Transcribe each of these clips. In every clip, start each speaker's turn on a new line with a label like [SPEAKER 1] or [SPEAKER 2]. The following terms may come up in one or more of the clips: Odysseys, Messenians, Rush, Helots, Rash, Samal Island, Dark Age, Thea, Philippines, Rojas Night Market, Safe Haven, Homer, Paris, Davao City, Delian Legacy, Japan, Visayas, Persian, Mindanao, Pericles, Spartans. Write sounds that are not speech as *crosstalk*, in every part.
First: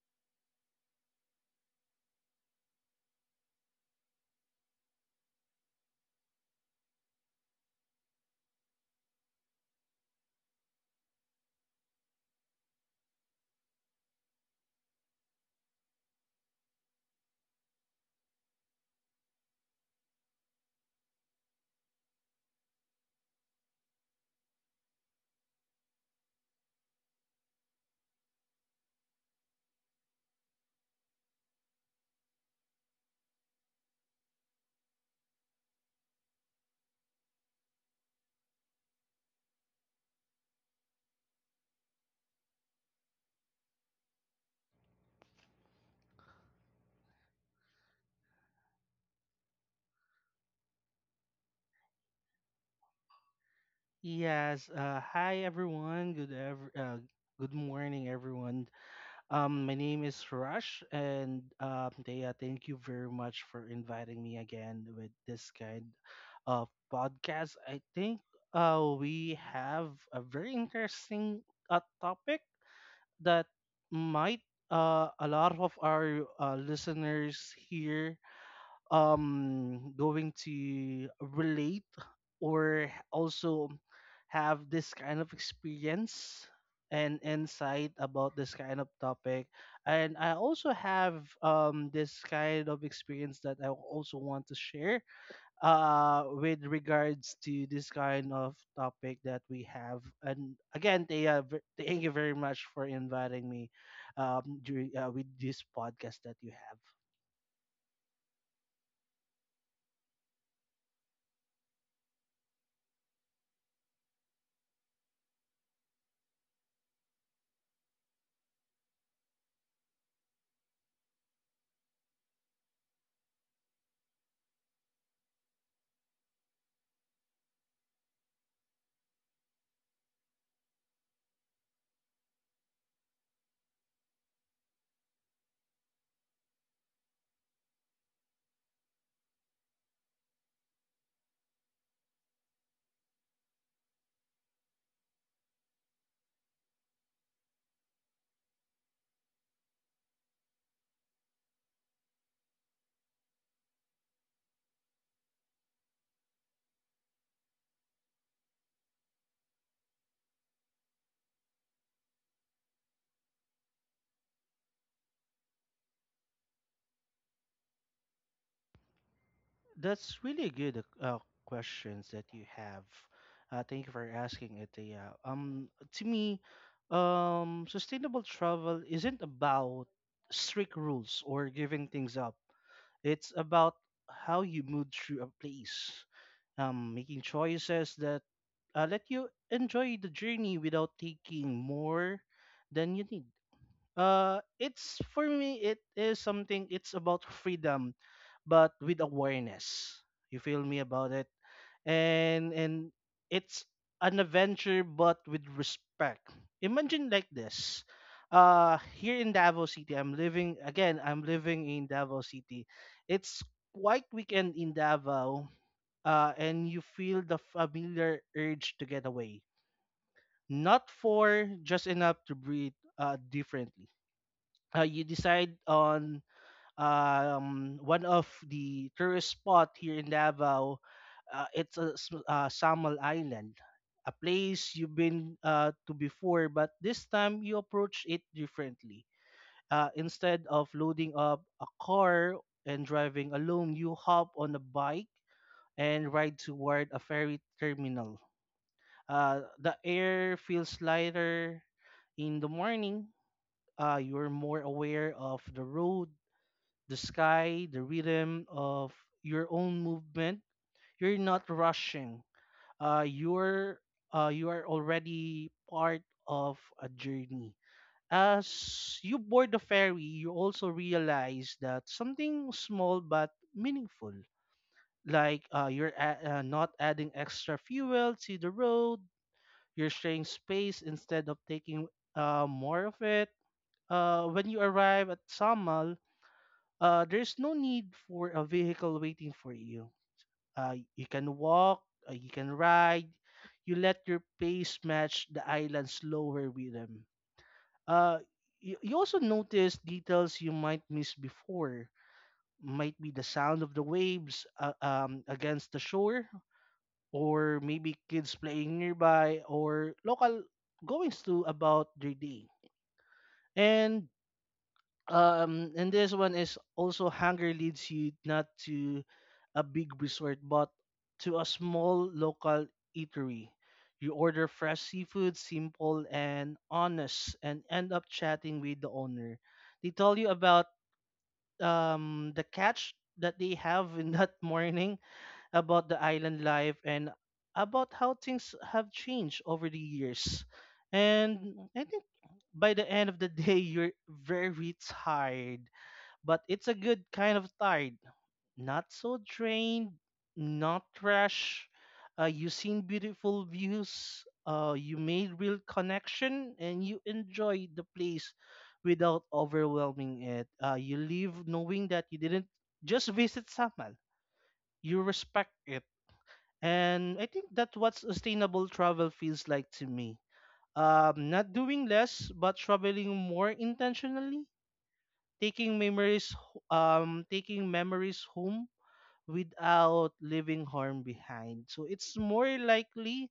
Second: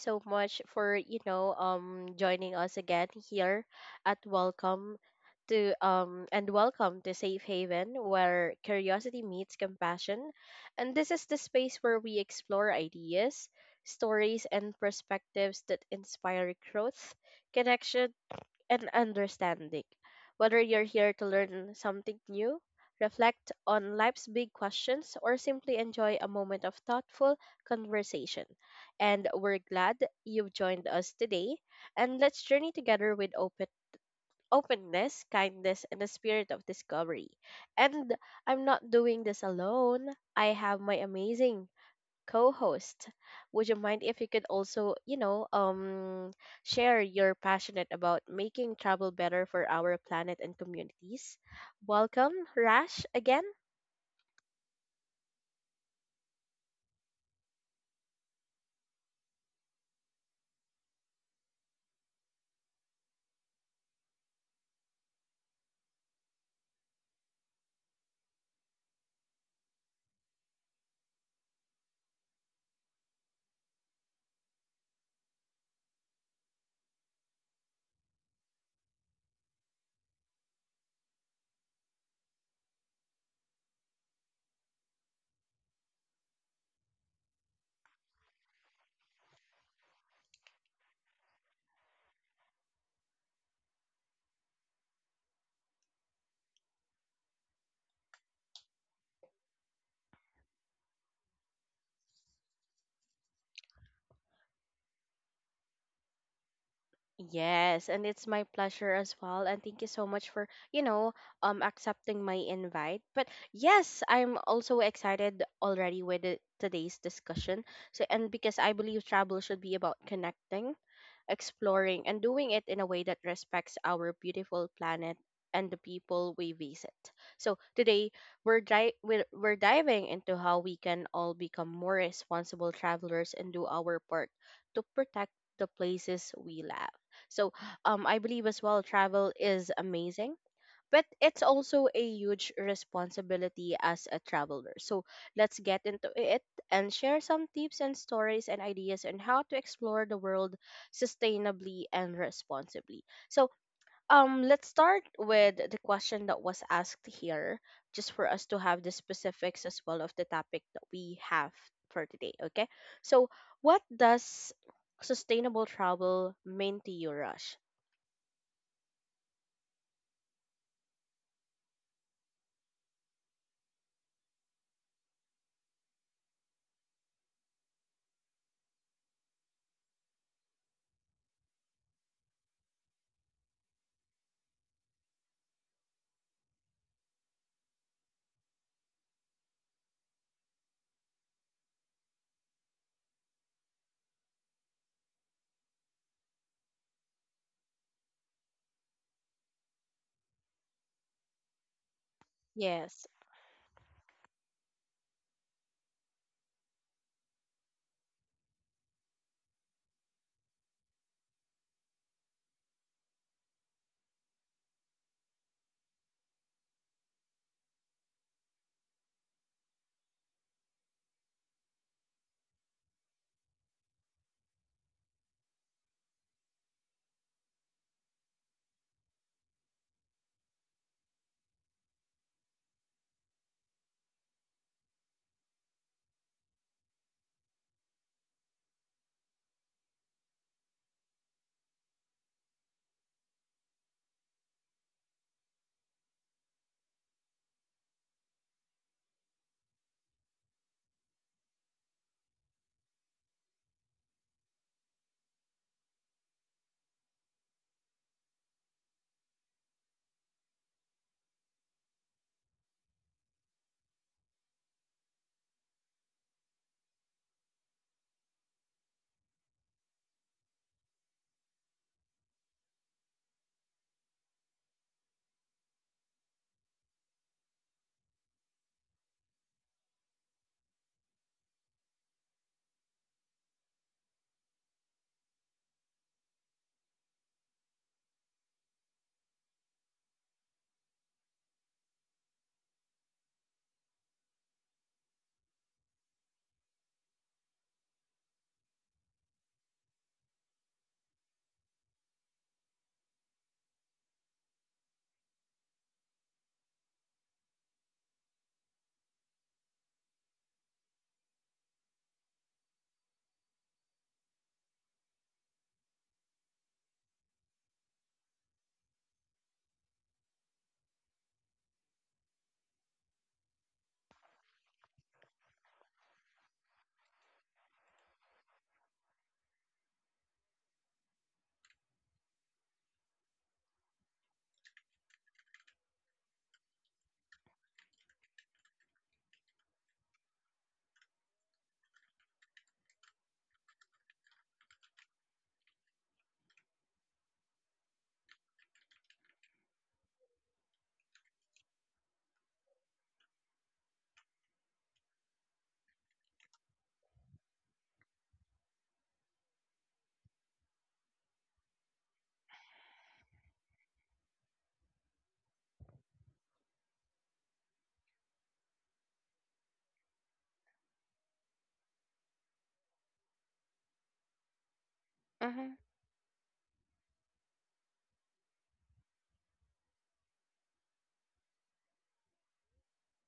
[SPEAKER 1] so much for joining us again here at Welcome to and welcome to Safe Haven where curiosity meets compassion. And this is the space where we explore ideas, stories and perspectives that inspire growth, connection and understanding. Whether you're here to learn something new, reflect on life's big questions, or simply enjoy a moment of thoughtful conversation. And we're glad you've joined us today. And let's journey together with openness, kindness, and a spirit of discovery. And I'm not doing this alone. I have my amazing co-host. Would you mind if you could also share your passionate about making travel better for our planet and communities? Welcome, Rash, again.
[SPEAKER 2] Yes. Hi, everyone. Good morning, everyone. My name is Rush, and Thea, thank you very much for inviting me again with this kind of podcast. I think we have a very interesting topic that might, a lot of our listeners here going to relate or also have this kind of experience and insight about this kind of topic, and I also have this kind of experience that I also want to share with regards to this kind of topic that we have. And again, they thank you very much for inviting me during with this podcast that you have.
[SPEAKER 1] Yes, and it's my pleasure as well. And thank you so much for, you know, accepting my invite. But yes, I'm also excited already with today's discussion. So and because I believe travel should be about connecting exploring, and doing it in a way that respects our beautiful planet and the people we visit. So today we're diving into how we can all become more responsible travelers and do our part to protect the places we love. So I believe as well travel is amazing but it's also a huge responsibility as a traveler. So let's get into it and share some tips and stories and ideas on how to explore the world sustainably and responsibly. So let's start with the question that was asked here just for us to have the specifics as well of the topic that we have for today, okay? So what does sustainable travel mean to you, Rush?
[SPEAKER 2] That's really good questions that you have. Thank you for asking it. Yeah. To me, sustainable travel isn't about strict rules or giving things up. It's about how you move through a place, making choices that let you enjoy the journey without taking more than you need. It's for me. It is something. It's about freedom but with awareness. You feel me about it? And
[SPEAKER 1] Yes.
[SPEAKER 2] it's an adventure but with respect. Imagine like this. Uh, here in Davao City, I'm living in Davao City. It's quite weekend in Davao, and you feel the familiar urge to get away. Not for just enough to breathe differently. You decide on one of the tourist spot here in Davao. Uh, it's a, Samal Island, a place you've been to before, but this time you approach it differently. Instead of loading up a car and driving alone, you hop on a bike and ride toward a ferry terminal. The air feels lighter in the morning. You're more aware of the road, the sky, the rhythm of your own movement. You're not rushing. Uh, you're you are already part of a journey. As you board the ferry, you also realize that something small but meaningful, not adding extra fuel to the road, you're sharing space instead of taking more of it. When you arrive at Samal, there's no need for a vehicle waiting for you. You can walk, you can ride, you let your pace match the island's slower rhythm. Uh, you also notice details you might miss before. Might be the sound of the waves against the shore, or maybe kids playing nearby, or local goings to about their day. And and this one is also hunger leads you not to a big resort, but to a small local eatery. You order fresh seafood, simple and honest, and end up chatting with the owner. They tell you about the catch that they have in that *laughs* morning, about the island life, and about how things have changed over the years. And I think by the end of the day, you're very tired, but it's a good kind of tired, not so drained, not trash. You seen beautiful views, you made real connection, and you enjoy the place without overwhelming it. You leave knowing that you didn't just visit Samal, you respect it. And I think that's what sustainable travel feels like to me. Not doing less, but traveling more intentionally, taking memories home without leaving harm behind. So it's more likely,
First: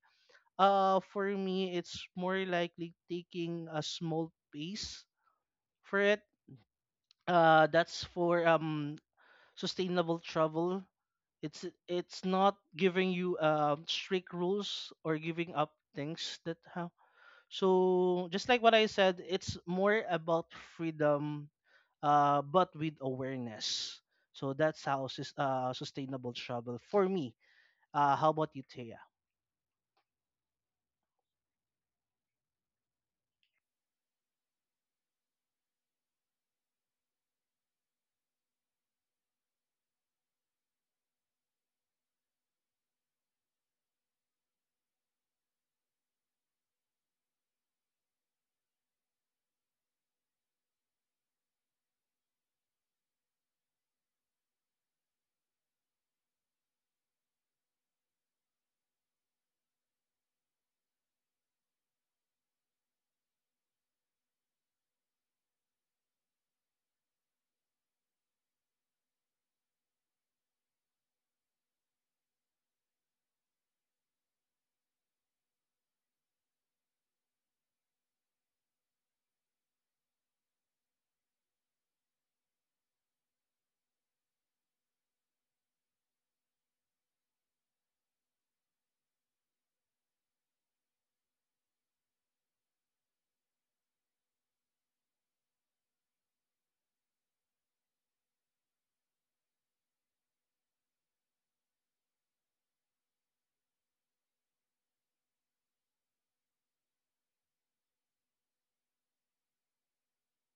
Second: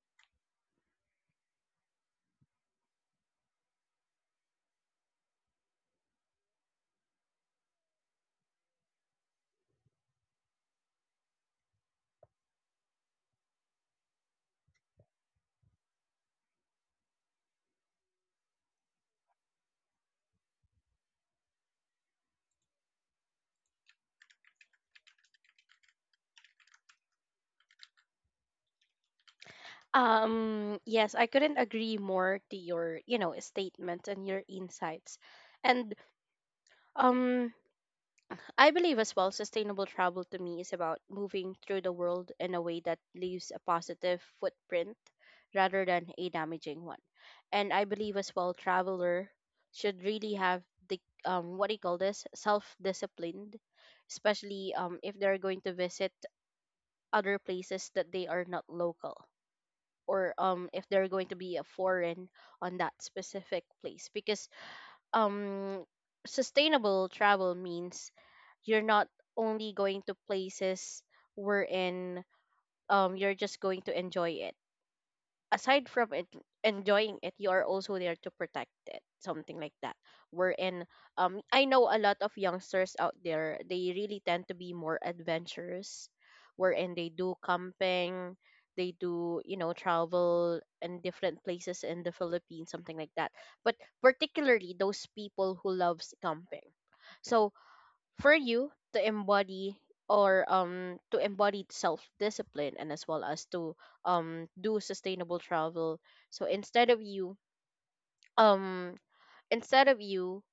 [SPEAKER 2] for me it's more likely, taking a small piece for it. That's for sustainable travel. It's not giving you strict rules or giving up things, that how. So just like what I said, it's more about freedom, but with awareness. So that's how sustainable travel for me. How about you, Thea?
[SPEAKER 1] Yes, I couldn't agree more to your statement and your insights. And um, I believe as well, sustainable travel to me is about moving through the world in a way that leaves a positive footprint rather than a damaging one. And I believe as well, traveler should really have the what do you call this? Self-disciplined, especially if they're going to visit other places that they are not local or if they're going to be a foreign on that specific place because um sustainable travel means you're not only going to places wherein you're just going to enjoy it aside from it, enjoying it, you are also there to protect it, something like that. Wherein, I know a lot of youngsters out there, they really tend to be more adventurous, wherein they do camping, they do travel in different places in the Philippines, something like that. But particularly those people who loves camping. So for you to embody or to embody self discipline and as well as to do sustainable travel, so instead of you um instead of you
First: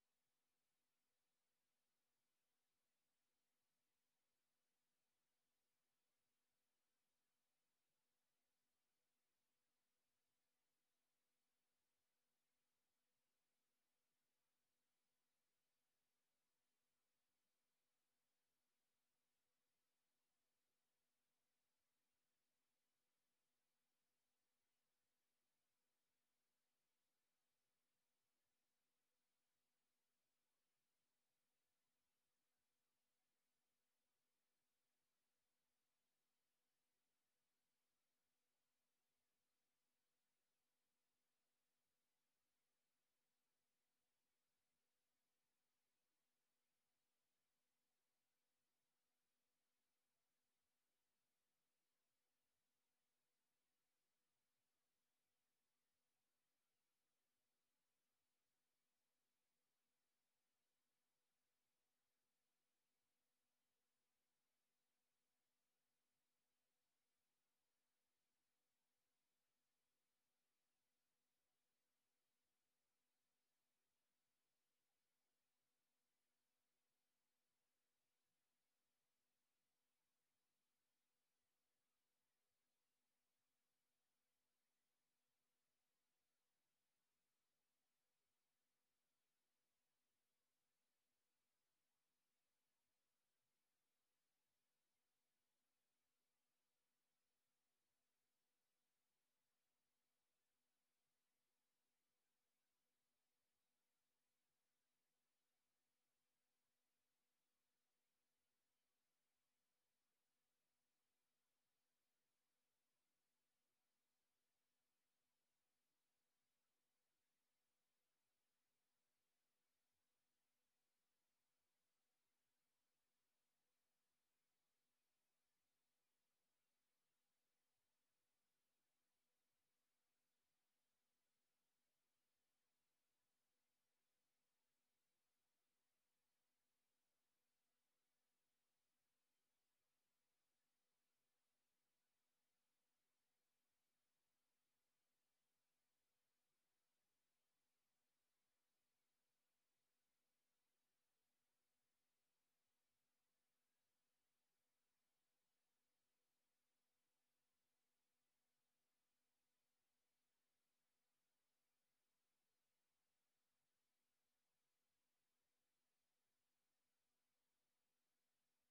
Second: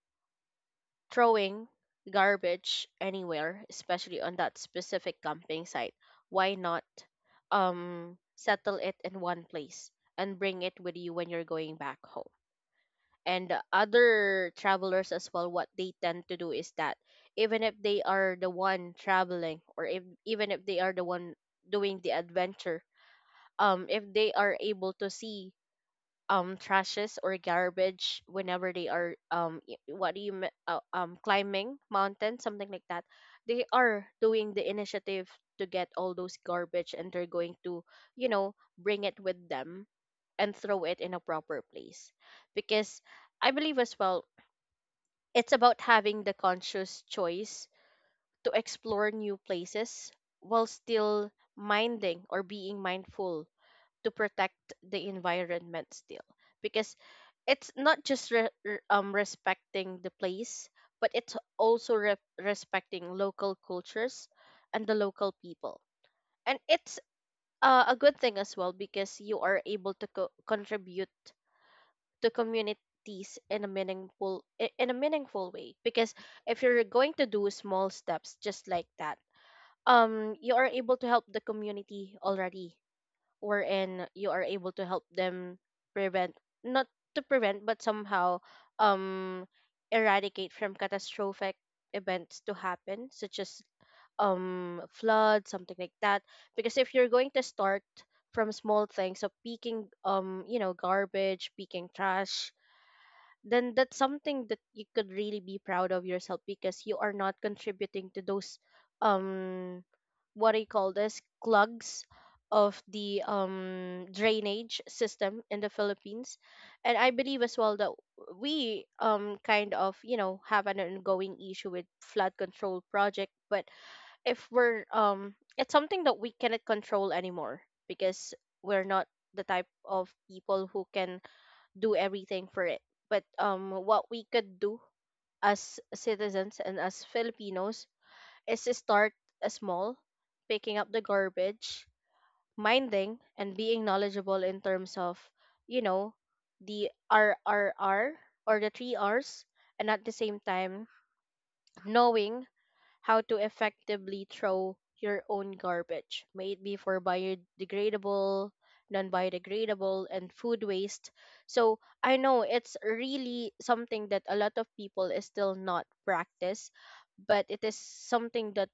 [SPEAKER 1] throwing garbage anywhere, especially on that specific camping site, why not settle it in one place and bring it with you when you're going back home. And other travelers as well, what they tend to do is that even if they are the one traveling, or if even if they are the one doing the adventure, if they are able to see trashes or garbage whenever they are y- what do you me- climbing mountain, something like that, they are doing the initiative to get all those garbage and they're going to bring it with them and throw it in a proper place, because I believe as well, it's about having the conscious choice to explore new places while still minding or being mindful to protect the environment still, because it's not just respecting the place, but it's also respecting local cultures and the local people. And it's a good thing as well because you are able to contribute to communities in a in a meaningful way, because if you're going to do small steps just like that, you are able to help the community already, wherein you are able to help them prevent, not to prevent but somehow um eradicate from catastrophic events to happen, such as flood, something like that. Because if you're going to start from small things, so picking garbage, picking trash, then that's something that you could really be proud of yourself, because you are not contributing to those um what I call this clogs of the drainage system in the Philippines. And I believe as well that we kind of have an ongoing issue with flood control project, but if we're it's something that we cannot control anymore, because we're not the type of people who can do everything for it. But what we could do as citizens and as Filipinos is to start small, picking up the garbage, minding, and being knowledgeable in terms of, you know, the RRR, or the three R's, and at the same time knowing how to effectively throw your own garbage, may it be for biodegradable, non biodegradable, and food waste. So I know it's really something that a lot of people is still not practice, but it is something that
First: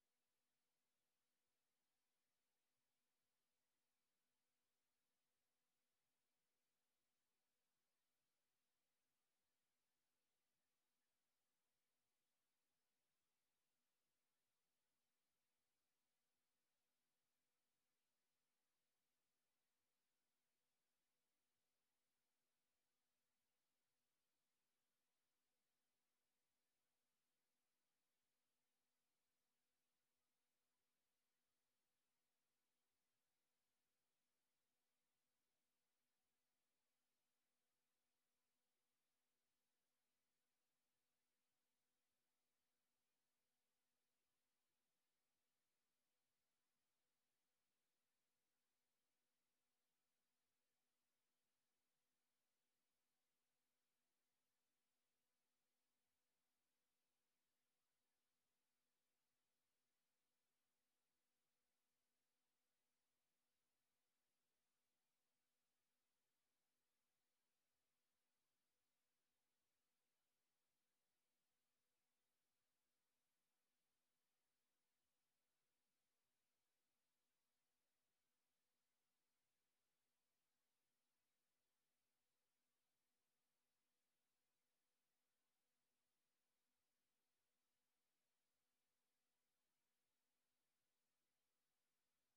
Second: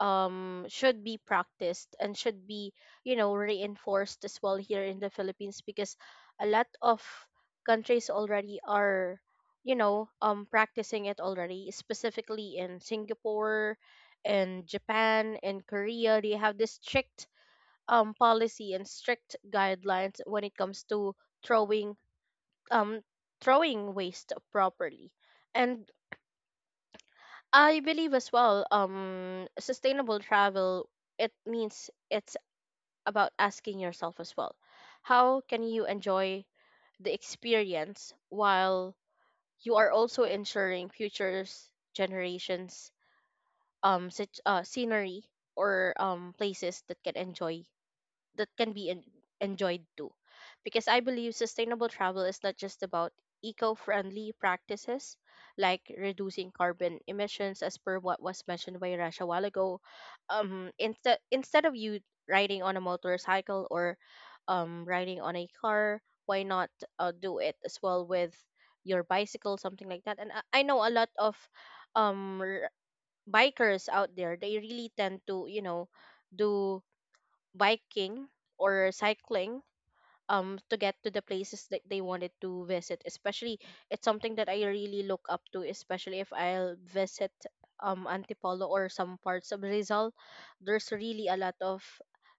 [SPEAKER 1] should be practiced and should be reinforced as well here in the Philippines, because a lot of countries already are practicing it already, specifically in Singapore and Japan and Korea. They have this strict policy and strict guidelines when it comes to throwing um waste properly. And I believe as well, sustainable travel, it means it's about asking yourself as well, how can you enjoy the experience while you are also ensuring future's generations such scenery or places that can be enjoyed too. Because I believe sustainable travel is not just about eco friendly practices like reducing carbon emissions, as per what was mentioned by Rash a while ago. Instead of you riding on a motorcycle or riding on a car, why not do it as well with your bicycle, something like that? And I know a lot of um, r- bikers out there. They really tend to do biking or cycling to get to the places that they wanted to visit. Especially, it's something that I really look up to, especially if I'll visit Antipolo or some parts of Rizal. There's really a lot of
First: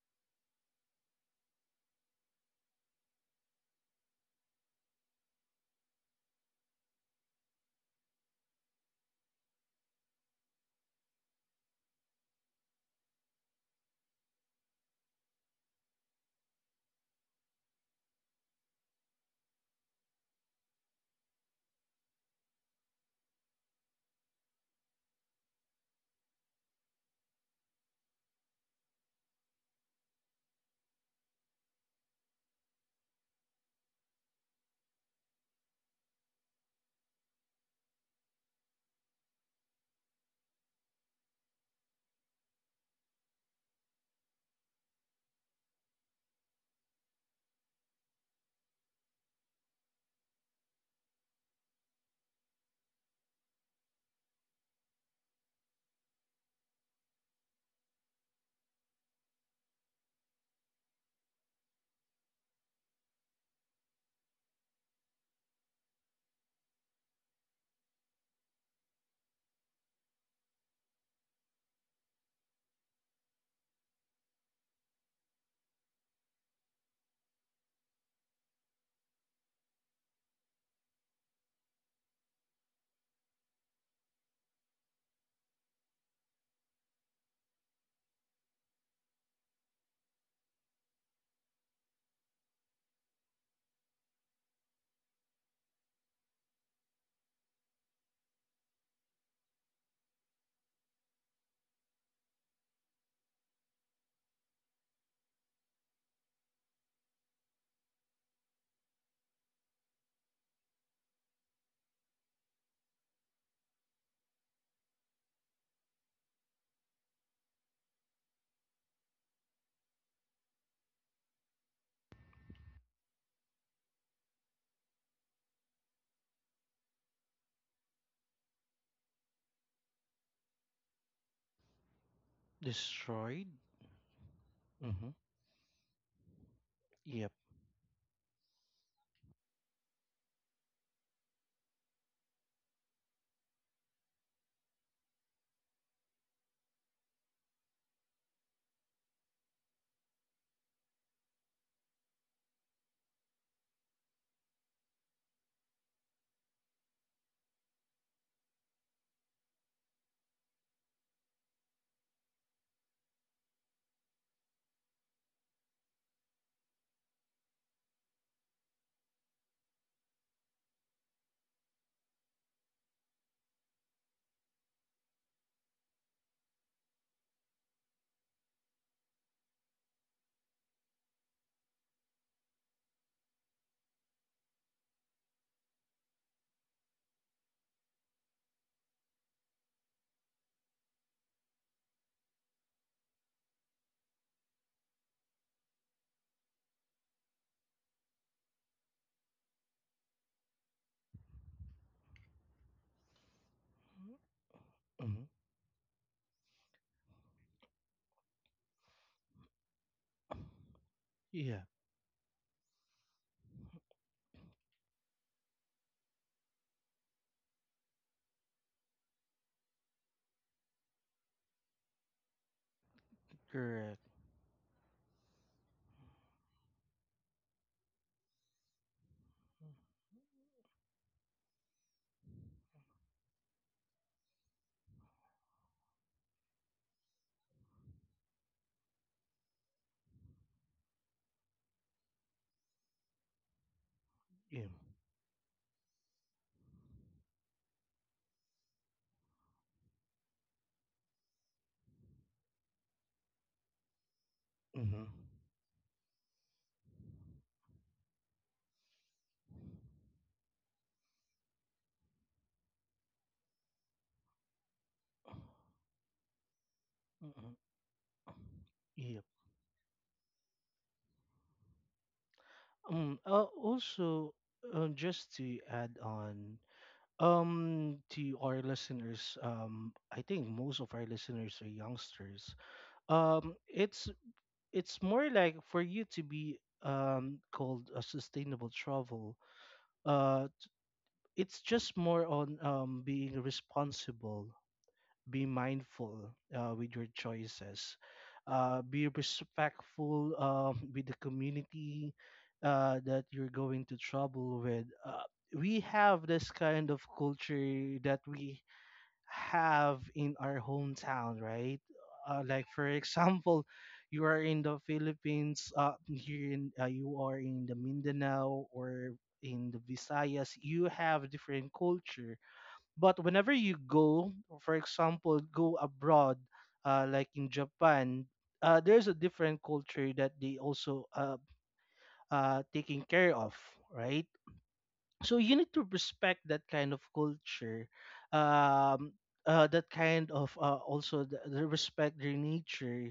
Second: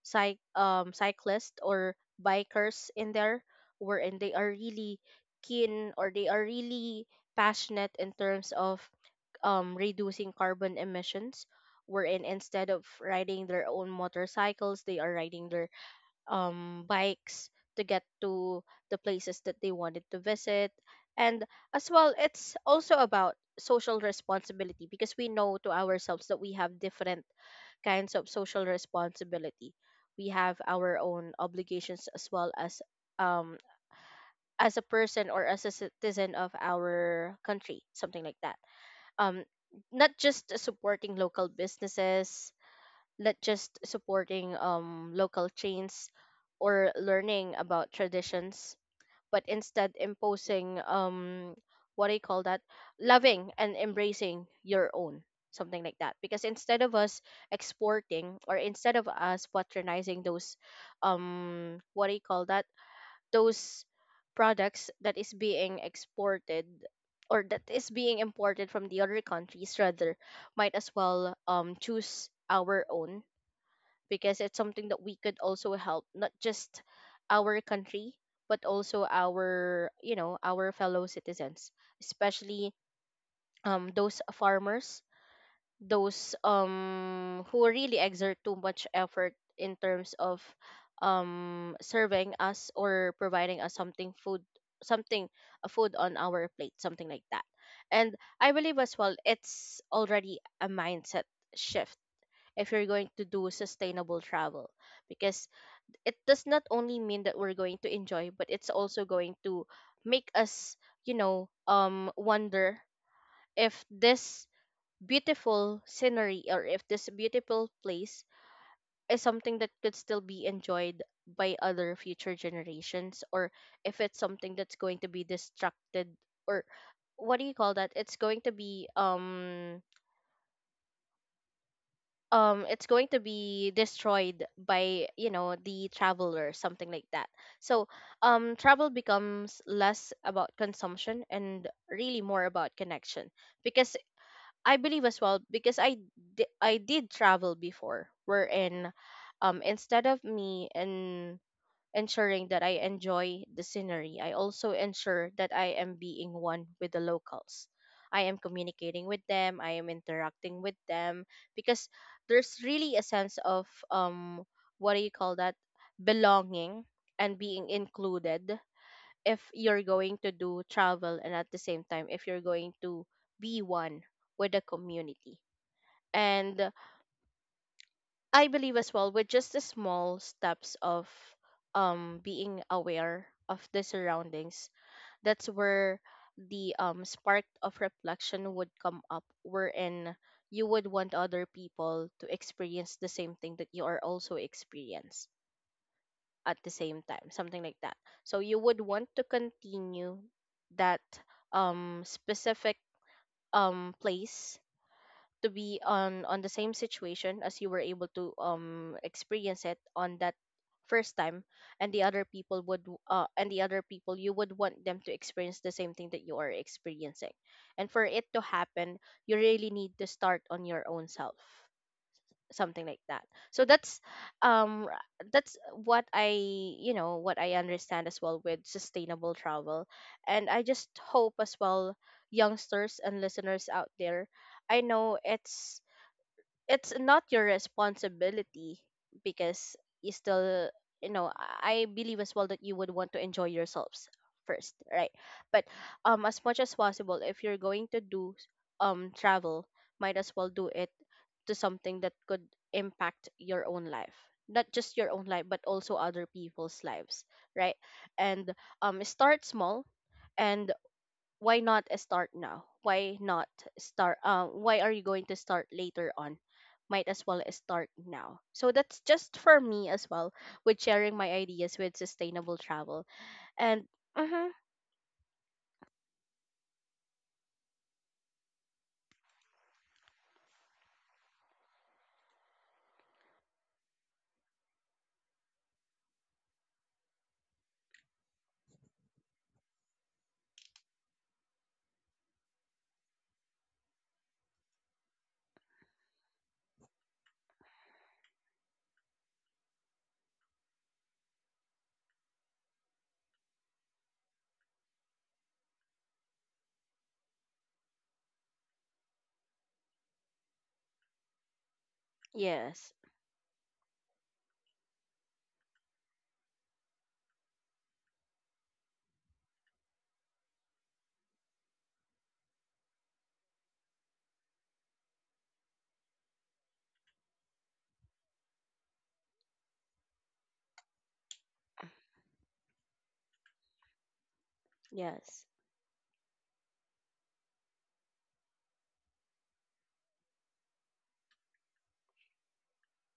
[SPEAKER 1] cyclists or bikers in there, wherein they are really keen or they are really passionate in terms of reducing carbon emissions, wherein instead of riding their own motorcycles, they are riding their bikes to get to the places that they wanted to visit. And as well, it's also about social responsibility, because we know to ourselves that we have different kinds of social responsibility. We have our own obligations as well um as a person or as a citizen of our country, something like that. Um Not just supporting local businesses, not just supporting local chains or learning about traditions, but instead imposing, what do you call that? Loving and embracing your own, something like that. Because instead of us exporting, or instead of us patronizing those, what do you call that? Those products that is being exported or that is being imported from the other countries, rather might as well choose our own, because it's something that we could also help, not just our country but also our you know our fellow citizens, especially those farmers, those who really exert too much effort in terms of serving us or providing us something food, something, a food on our plate, something like that. And I believe as well, it's already a mindset shift if you're going to do sustainable travel, because it does not only mean that we're going to enjoy, but it's also going to make us wonder if this beautiful scenery, or if this beautiful place is something that could still be enjoyed by other future generations, or if it's something that's going to be destructed, or what do you call that, it's going to
[SPEAKER 2] Destroyed.
[SPEAKER 1] be destroyed by
[SPEAKER 2] Mm-hmm.
[SPEAKER 1] the traveler, something like that.
[SPEAKER 2] Yep.
[SPEAKER 1] So travel becomes less about consumption and really more about connection, because I believe as well, because I did travel before, wherein instead of me and ensuring that I enjoy the scenery, I also ensure that I am being one with the locals. I am communicating with them, I am interacting with them, because there's really a sense of what do you call that? Belonging and being included, if you're going to do travel and at the same time if you're going to be one with the community. And I believe as well with just the small steps of being aware of the surroundings, that's where the spark of reflection would come up, wherein you would want other people to experience the same thing that you are also experience at the same time, something like that. So you would want to continue that specific place
[SPEAKER 2] Mm-hmm.
[SPEAKER 1] to be on the same situation as you were able to experience it on that first time,
[SPEAKER 2] Yeah.
[SPEAKER 1] and the other people would and the other people you would want them to experience the same thing that you are experiencing. And for it to happen, you really need to start on your own self, something like that. So
[SPEAKER 2] Correct.
[SPEAKER 1] that's um r- that's what I understand as well with sustainable travel. And I just hope as well, youngsters and listeners out there, I know it's not your responsibility because you still, you know, I believe as well that you would want to enjoy yourselves
[SPEAKER 2] Yeah.
[SPEAKER 1] first, right? But as much as possible, if you're going to do travel, might as well do it to something that could impact your own life, not just
[SPEAKER 2] Mm-hmm.
[SPEAKER 1] your own life but also other people's lives, right? And start small. And why not start now? Why not start? Why are you going to start later on? Might as well
[SPEAKER 2] Mm-hmm.
[SPEAKER 1] start now. So that's
[SPEAKER 2] Yep.
[SPEAKER 1] just for me as well with sharing my ideas with sustainable travel. And
[SPEAKER 2] Also,
[SPEAKER 1] mhm,
[SPEAKER 2] just to add on, to our listeners, I think most of our listeners are youngsters. Um, it's it's more like for you to be called a sustainable travel, uh, it's just more on being responsible, be mindful with your choices, be respectful *laughs* with the community that you're going to trouble with. We have this kind of culture that we have in our hometown, right? Like for
[SPEAKER 1] yes,
[SPEAKER 2] example, *laughs* you are in the Philippines, here in you are in the Mindanao or in the Visayas, you have different culture. But whenever you go, for example, go abroad, like in Japan, there's a different culture that they also taking care of, right? So
[SPEAKER 1] yes,
[SPEAKER 2] you need to respect that kind of culture, um that kind of also the respect their nature,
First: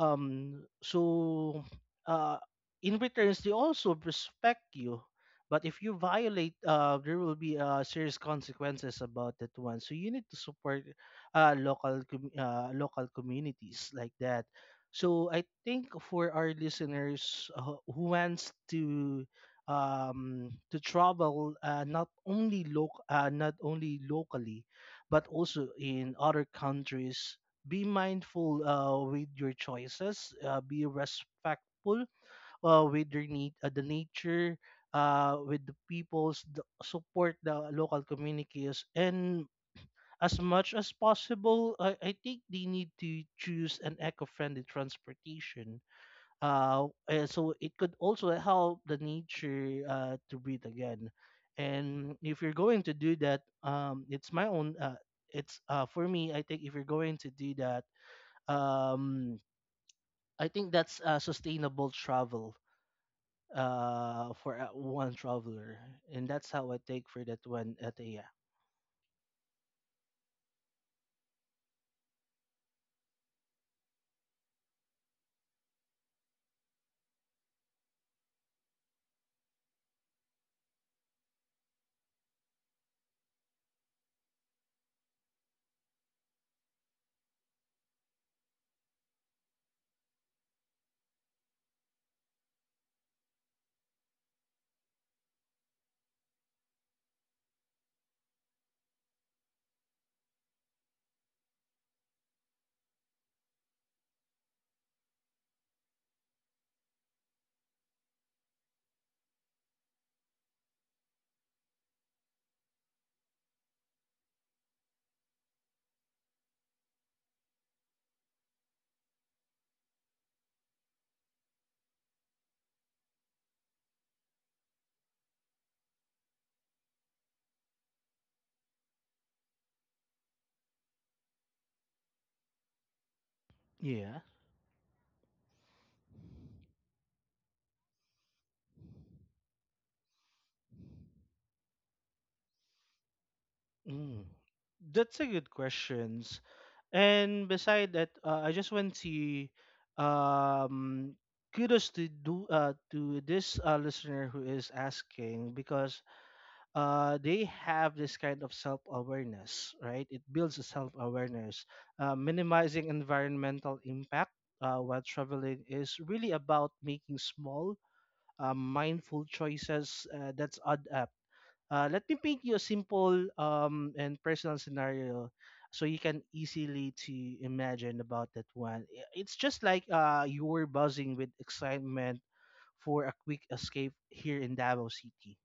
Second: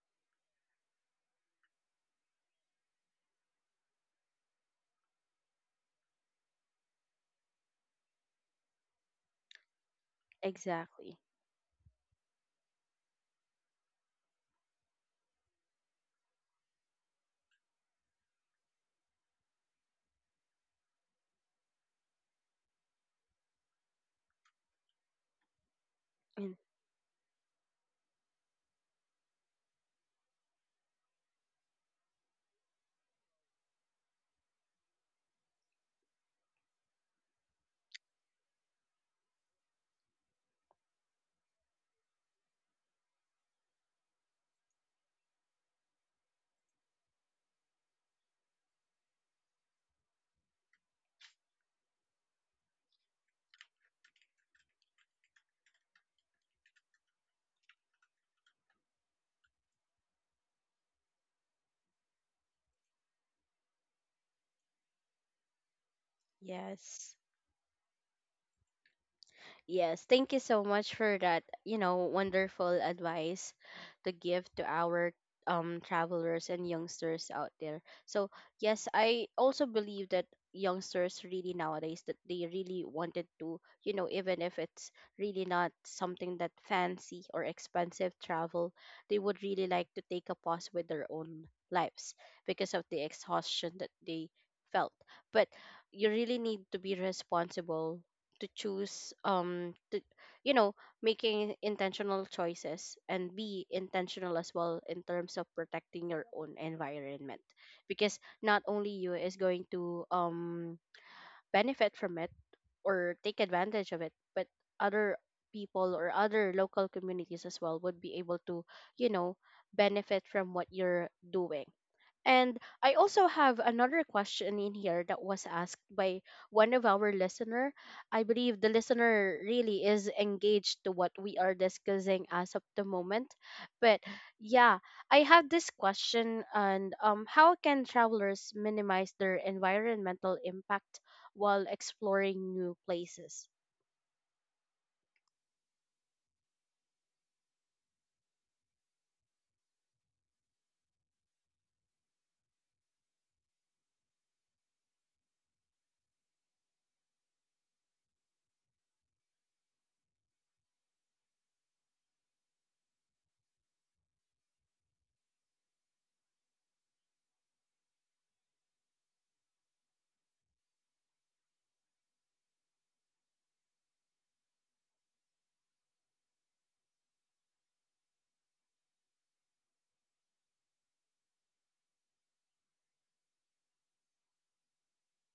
[SPEAKER 2] um, so, uh, in returns, they also respect you. But if you violate, there will be serious consequences about that one. So you need to support
[SPEAKER 1] exactly.
[SPEAKER 2] local communities like that. So I think for our listeners who wants to travel, not only locally, but also in other
[SPEAKER 1] And
[SPEAKER 2] countries, be mindful with your choices, be respectful with your need, the nature, with the peoples, support the local communities, and as much as possible I think they need to choose an eco-friendly transportation, and so it could also help the nature to breathe again. And if you're going to do that, it's my own, it's for me I think if you're going to do that, um I think that's sustainable travel for one traveler, and that's how I take for
[SPEAKER 1] yes,
[SPEAKER 2] that one at. Yeah.
[SPEAKER 1] Yes, thank you so much for that, you know, wonderful advice to give to our travelers and youngsters out there. So, yes, I also believe that youngsters really nowadays, that they really wanted to, you know, even if it's really not something that fancy or expensive travel, they would really like to take a pause with their own lives because of the exhaustion that they felt. But you really need to be responsible to choose to, you know, making intentional choices and be intentional as well in terms of protecting your own environment, because not only you is going to benefit from it or take advantage of it, but other people or other local communities as well would be able to, you know, benefit from what you're doing. And I also have another question in here that was asked by one of our listener. I believe the listener really is engaged to what we are discussing as of the moment. But
[SPEAKER 2] Yeah.
[SPEAKER 1] yeah, I have this question, and how can travelers minimize their environmental impact while exploring new places?
[SPEAKER 2] Mm. That's a good questions. And beside that, I just want to um kudos to do to this listener who is asking because they have this kind of self awareness, right? It builds a self awareness. Minimizing environmental impact while traveling is really about making small, mindful choices that's add up. Let me paint you a simple and personal scenario so you can easily to imagine about that one. It's just like, you were buzzing with excitement for a quick escape here in Davao City.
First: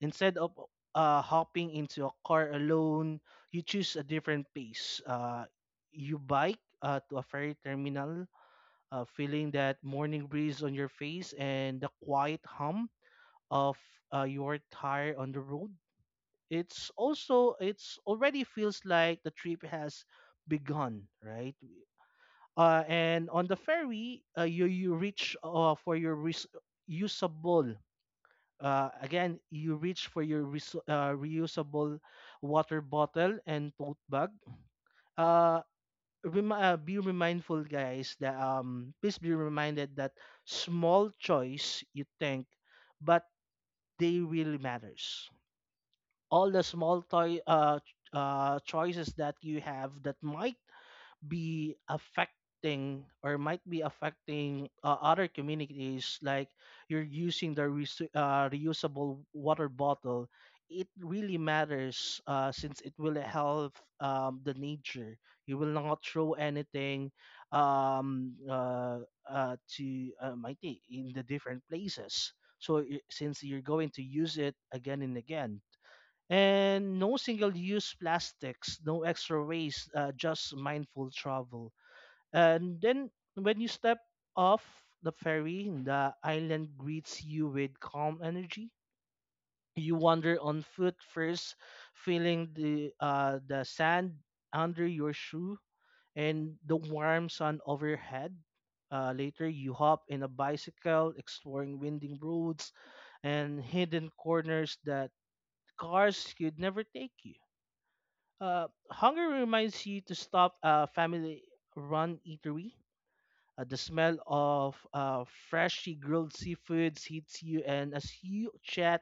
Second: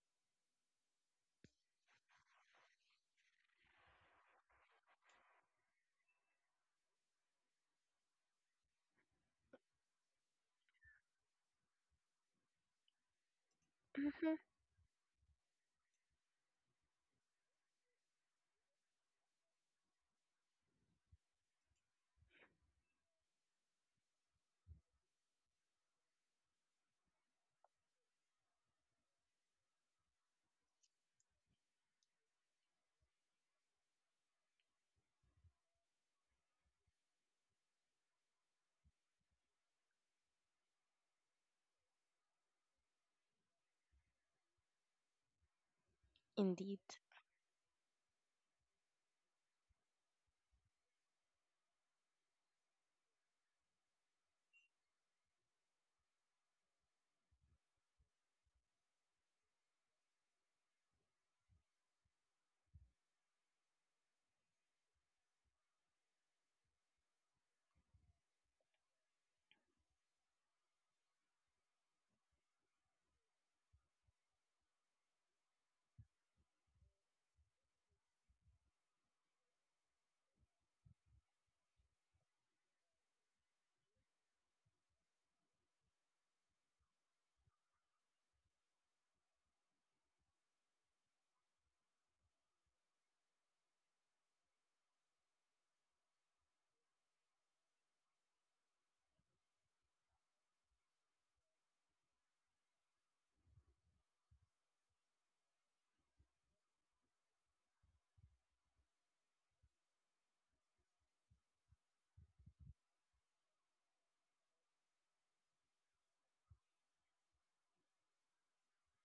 [SPEAKER 2] Instead of hopping into a car alone, you choose a different pace. You bike to a ferry terminal, feeling that morning breeze on your face and the quiet hum of
[SPEAKER 1] Mhm.
[SPEAKER 2] your tire on the road. It's already feels like the trip has begun, right? And on the ferry, uh, you reach for your res- usable again, you reach for your resu- reusable water bottle and tote bag. Uh, be mindful, guys. That please be reminded that small choice you think, but they really matters. All the
[SPEAKER 1] Indeed.
[SPEAKER 2] small choices that you have that might be affecting or might be affecting other communities, like you're using the reusable water bottle, it really matters since it will help the nature. You will not throw anything um, uh, to might be in the different places, since you're going to use it again and again, and no single-use plastics, no extra waste, just mindful travel. And then when you step off the ferry, the island greets you with calm energy. You wander on foot first, feeling the sand under your shoe and the warm sun overhead. Later, you hop in a bicycle, exploring winding roads and hidden corners that cars could never take you. uh, Hunger reminds you to stop a family-run eatery. The smell of freshly grilled seafoods hits you, and as you chat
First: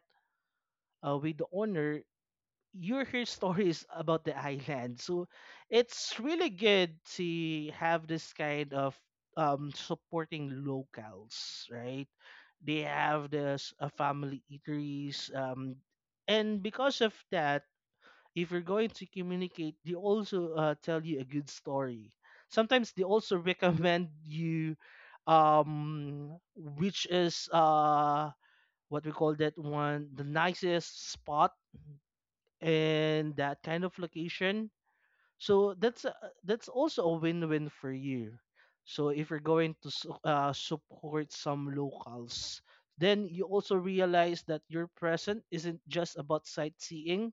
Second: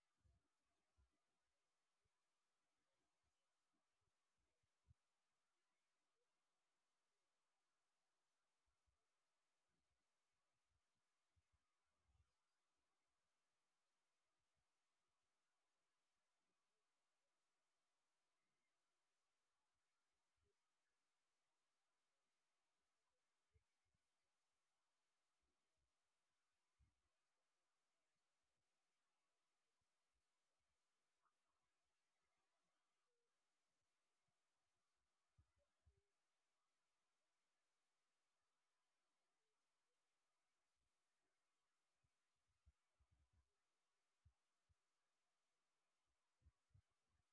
[SPEAKER 2] with the owner, you hear *laughs* stories about the island. So it's really good to have this kind of supporting locals, right? They have this family eateries, and because of that, if you're going to communicate, they also tell you a good story. Sometimes they also *laughs* recommend you, which is what we call that one, the nicest spot and that kind of location. So that's also a win-win for you. So if you're going to support some locals, then you also realize that your present isn't just about sightseeing,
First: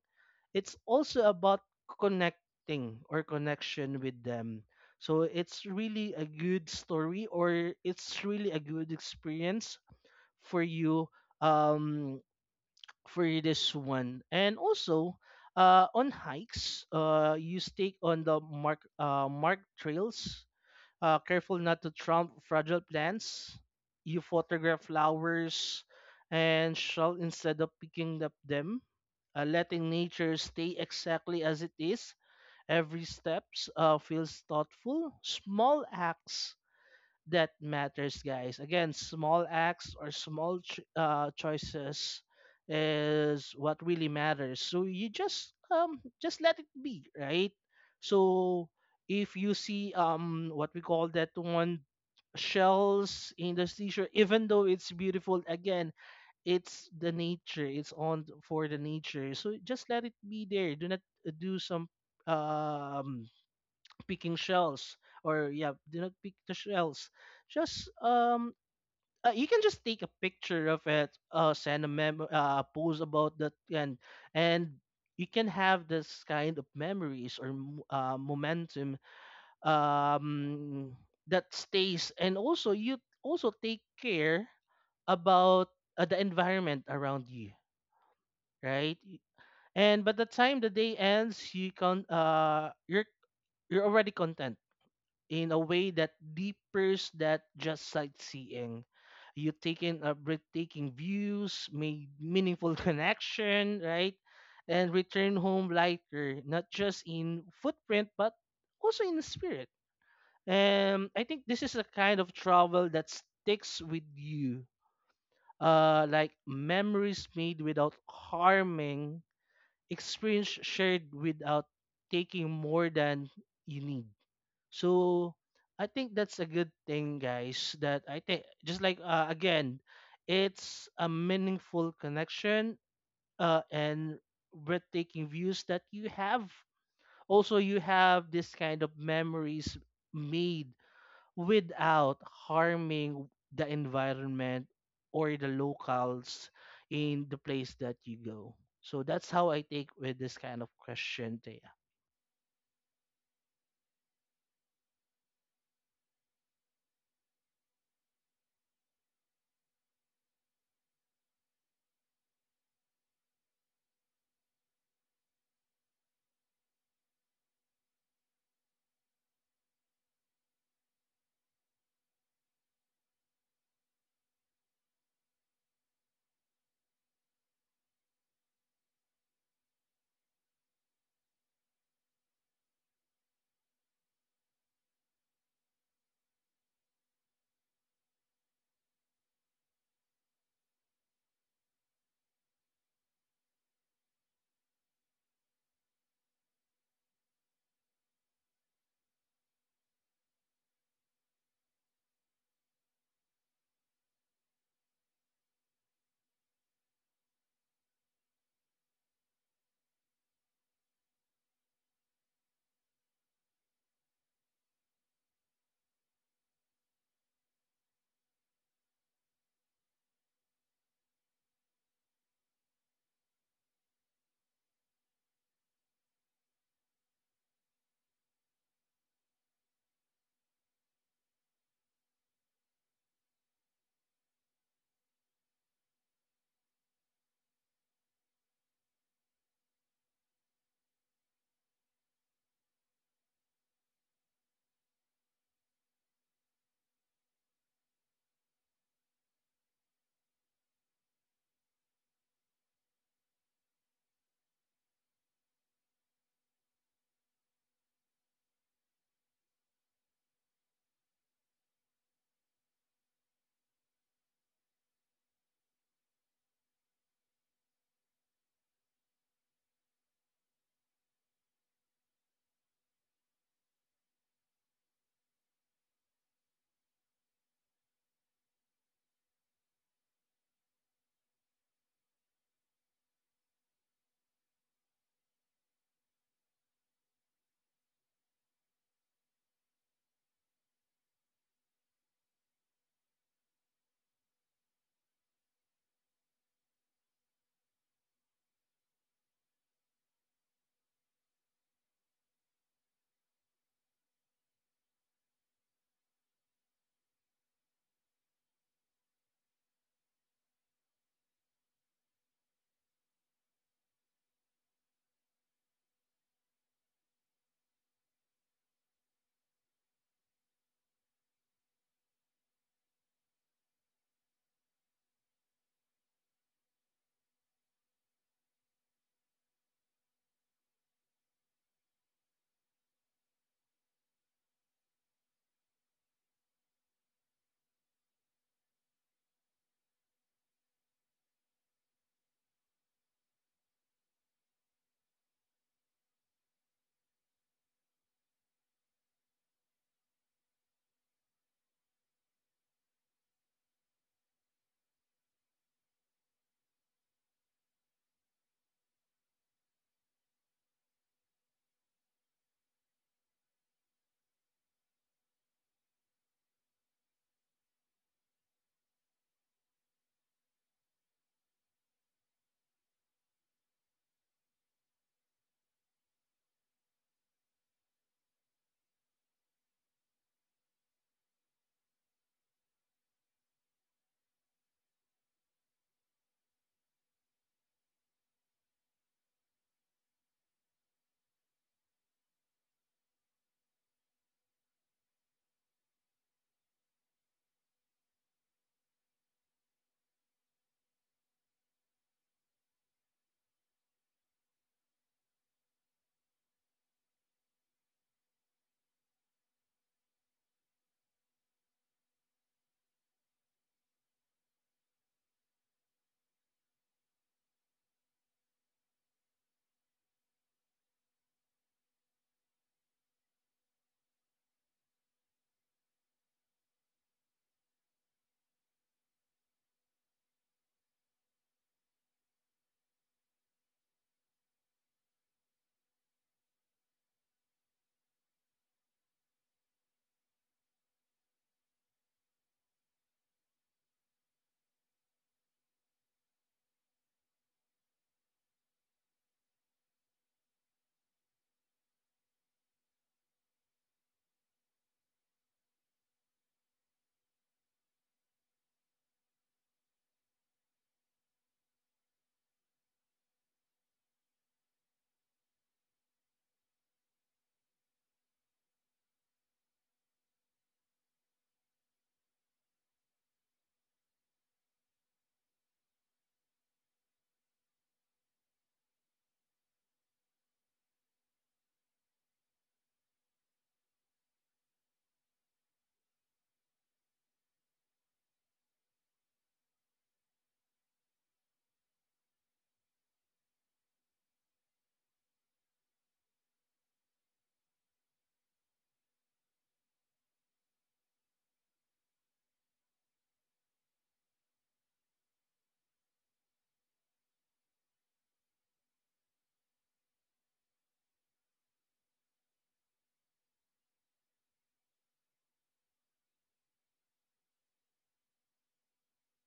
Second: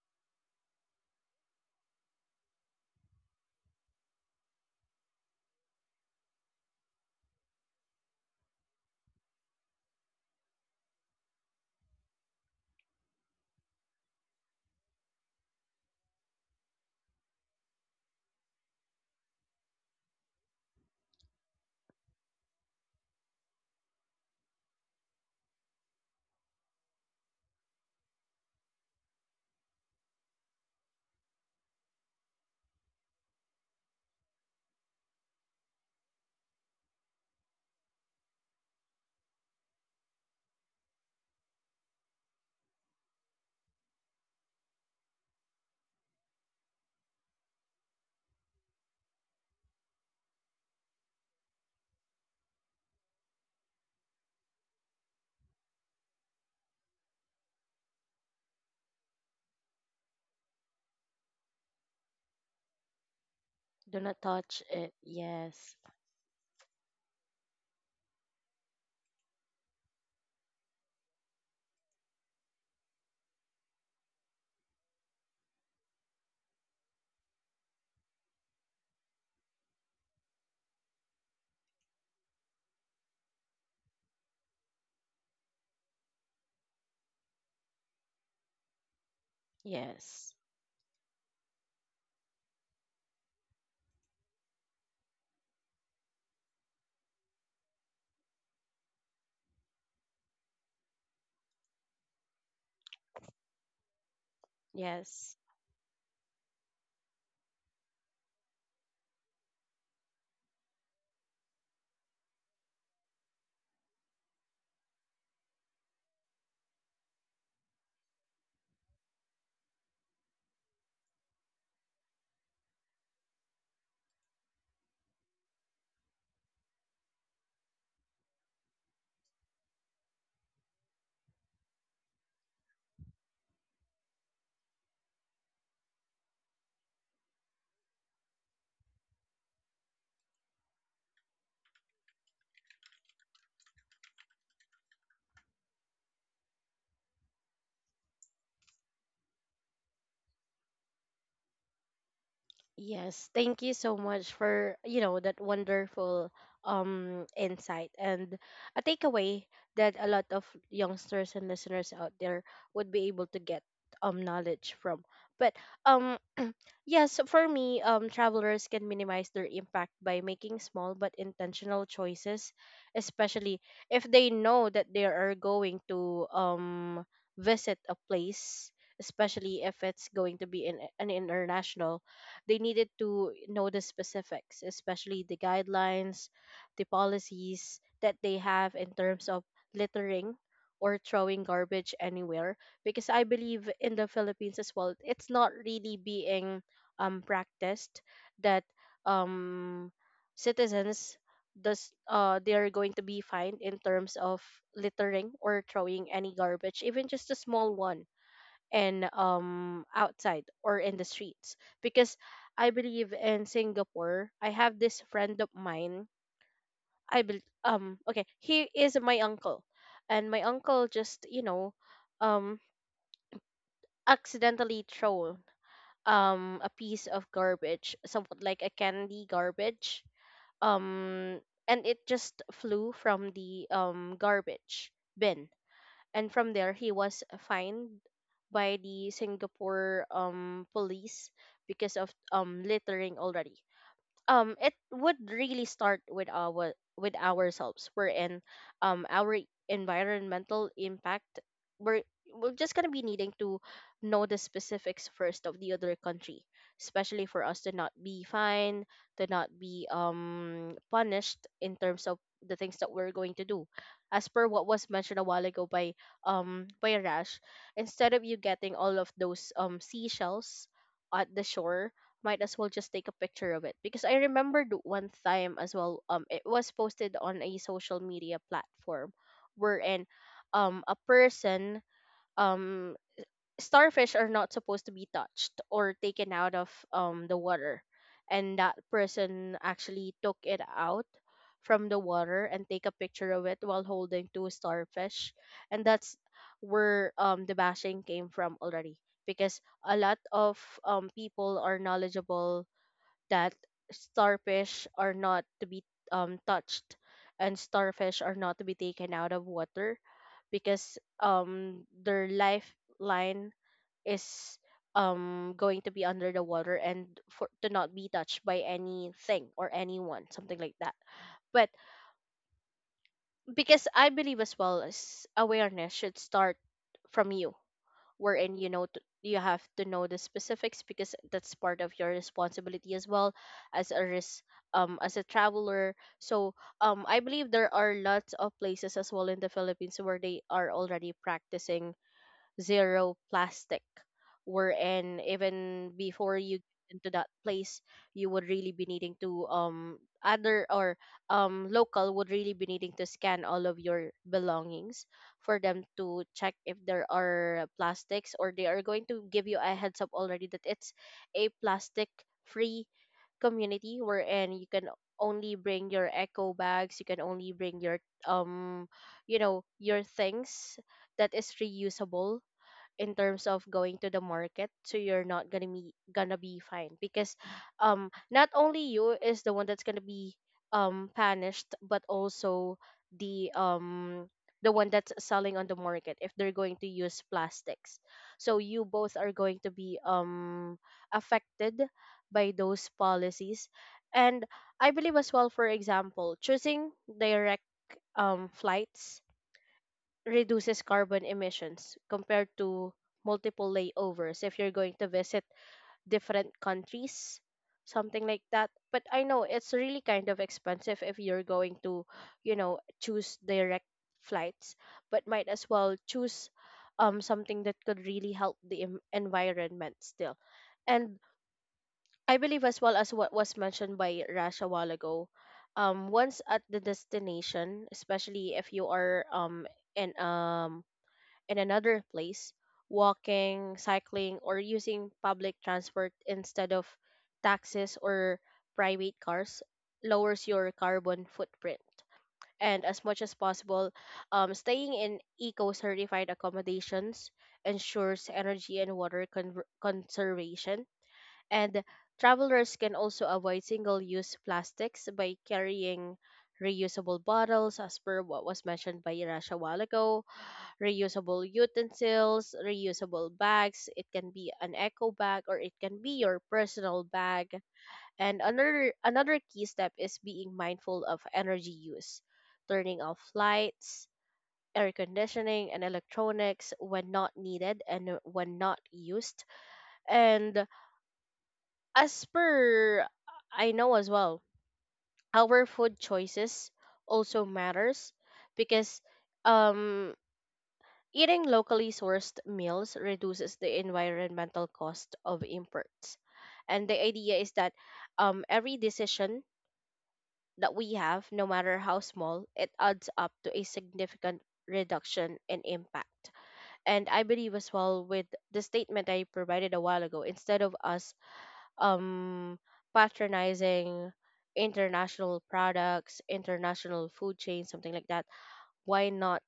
[SPEAKER 2] it's also about connecting or connection with them. So it's really a good story or it's really a good experience for you um for this one. And also on hikes, uh, you stay on the marked trails, careful not to trump fragile plants. You photograph flowers and shall instead of picking up them, letting nature stay exactly as it is. Every steps feels thoughtful. Small acts that matters, guys. Again, small acts or small choices is what really matters. So you just let it be, right? So if you see what we call that one, shells in the seashore, even though it's beautiful, again, it's the nature. It's on for the nature. So just let it be there. Do not do some um
[SPEAKER 1] Do not
[SPEAKER 2] picking
[SPEAKER 1] touch it.
[SPEAKER 2] shells or yeah,
[SPEAKER 1] Yes.
[SPEAKER 2] do not pick the shells. Just You can just take a picture of it, send a mem post about that, and you can have this kind of memories or momentum um that stays, and also you also take care about the environment around you, right? And by the
[SPEAKER 1] Yes.
[SPEAKER 2] time the day ends, you can you're already content in a way that deepers that just sightseeing. You take in a breathtaking views, made meaningful *laughs* connection, right? And return
[SPEAKER 1] Yes.
[SPEAKER 2] home lighter, not just in footprint, but also in spirit. I think this is a kind of travel that sticks with you. Like memories made without harming, experience shared without taking more than you need. So I think that's a good thing, guys. That I think just like again, it's a meaningful connection and breathtaking views that you have. Also, you have this kind of memories made without harming the environment or the locals in the place that you go. So that's how I take with this kind of question.
[SPEAKER 1] Yes, thank you so much for, you know, that wonderful insight and a takeaway that a lot of youngsters and listeners out there would be able to get knowledge from. But um *clears throat* yes, for me, travelers can minimize their impact by making small but intentional choices, especially if they know that they are going to visit a place, especially if it's going to be in an international, they needed to know the specifics, especially the guidelines, the policies that they have in terms of littering or throwing garbage anywhere. Because I believe in the Philippines as well, it's not really being practiced that um citizens does they are going to be fined in terms of littering or throwing any garbage, even just a small one, and outside or in the streets. Because I believe in Singapore, I have this friend of mine. I bel Okay, he is my uncle, and my uncle just, you know, um accidentally thrown a piece of garbage, somewhat like a candy garbage, um and it just flew from the garbage bin, and from there he was fined by the Singapore police because of littering already. It would really start with ourselves, we're in our environmental impact, we're we're just going to be needing to know the specifics first of the other country, especially for us to not be fined, to not be punished in terms of the things that we're going to do. As per what was mentioned a while ago by Rash, instead of you getting all of those seashells at the shore, might as well just take a picture of it. Because I remember one time as well, it was posted on a social media platform wherein a person, um starfish are not supposed to be touched or taken out of the water, and that person actually took it out from the water and take a picture of it while holding two starfish. And that's where the bashing came from already, because a lot of people are knowledgeable that starfish are not to be touched, and starfish are not to be taken out of water, because their lifeline is going to be under the water and for to not be touched by anything or anyone, something like that. But because I believe as well, as awareness should start from you, wherein, you know, you have to know the specifics because that's part of your responsibility as well, as a risk, as a traveler. So I believe there are lots of places as well in the Philippines where they are already practicing zero plastic, wherein even before you get into that place, you would really be needing to other or local would really be needing to scan all of your belongings for them to check if there are plastics, or they are going to give you a heads up already that it's a plastic free community, wherein you can only bring your eco bags, you can only bring your um you know your things that is reusable in terms of going to the market, so you're not gonna be fine. Because not only you is the one that's gonna be punished, but also the um the one that's selling on the market if they're going to use plastics. So you both are going to be affected by those policies. And I believe as well, for example, choosing direct flights reduces carbon emissions compared to multiple layovers if you're going to visit different countries, something like that. But I know it's really kind of expensive if you're going to, you know, choose direct flights. But might as well choose something that could really help the environment still. And I believe as well, as what was mentioned by Rash a while ago, once at the destination, especially if you are in um in another place, walking, cycling, or using public transport instead of taxis or private cars lowers your carbon footprint. And as much as possible, staying in eco certified accommodations ensures energy and water conservation. And travelers can also avoid single use plastics by carrying reusable bottles, as per what was mentioned by Rash a while ago, reusable utensils, reusable bags. It can be an eco bag or it can be your personal bag. And another key step is being mindful of energy use, turning off lights, air conditioning, and electronics when not needed and when not used. And as per I know as well, our food choices also matters, because um eating locally sourced meals reduces the environmental cost of imports. And the idea is that every decision that we have, no matter how small, it adds up to a significant reduction in impact. And I believe as well with the statement I provided a while ago, instead of us um, patronizing international products, international food chains, something like that, why not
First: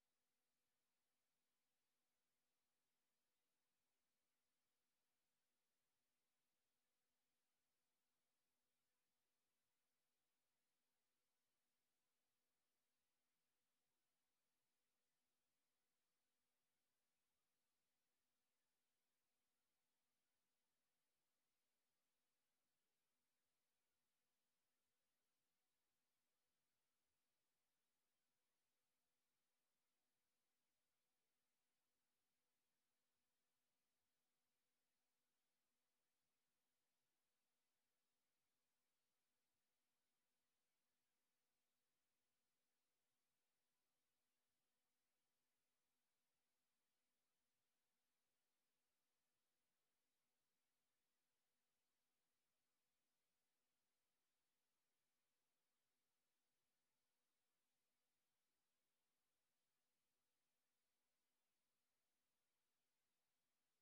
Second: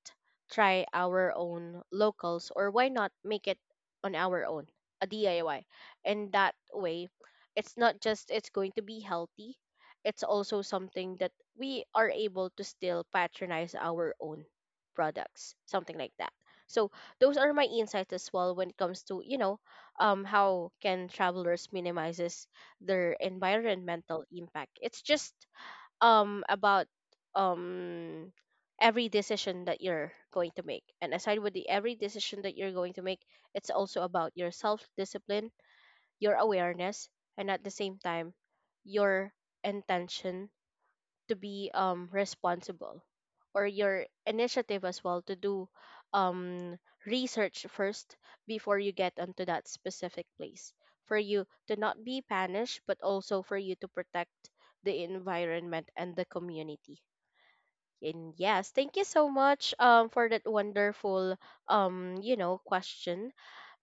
[SPEAKER 1] try our own locals, or why not make it on our own, a DIY? And that way, it's not just it's going to be healthy, it's also something that we are able to still patronize our own products, something like that. So those are my insights as well when it comes to, you know, how can travelers minimizes their environmental impact. It's just about um every decision that you're going to make. And aside with the every decision that you're going to make, it's also about your self discipline, your awareness, and at the same time your intention to be responsible, or your initiative as well to do um research first before you get onto that specific place, for you to not be punished but also for you to protect the environment and the community. And yes, thank you so much for that wonderful you know, question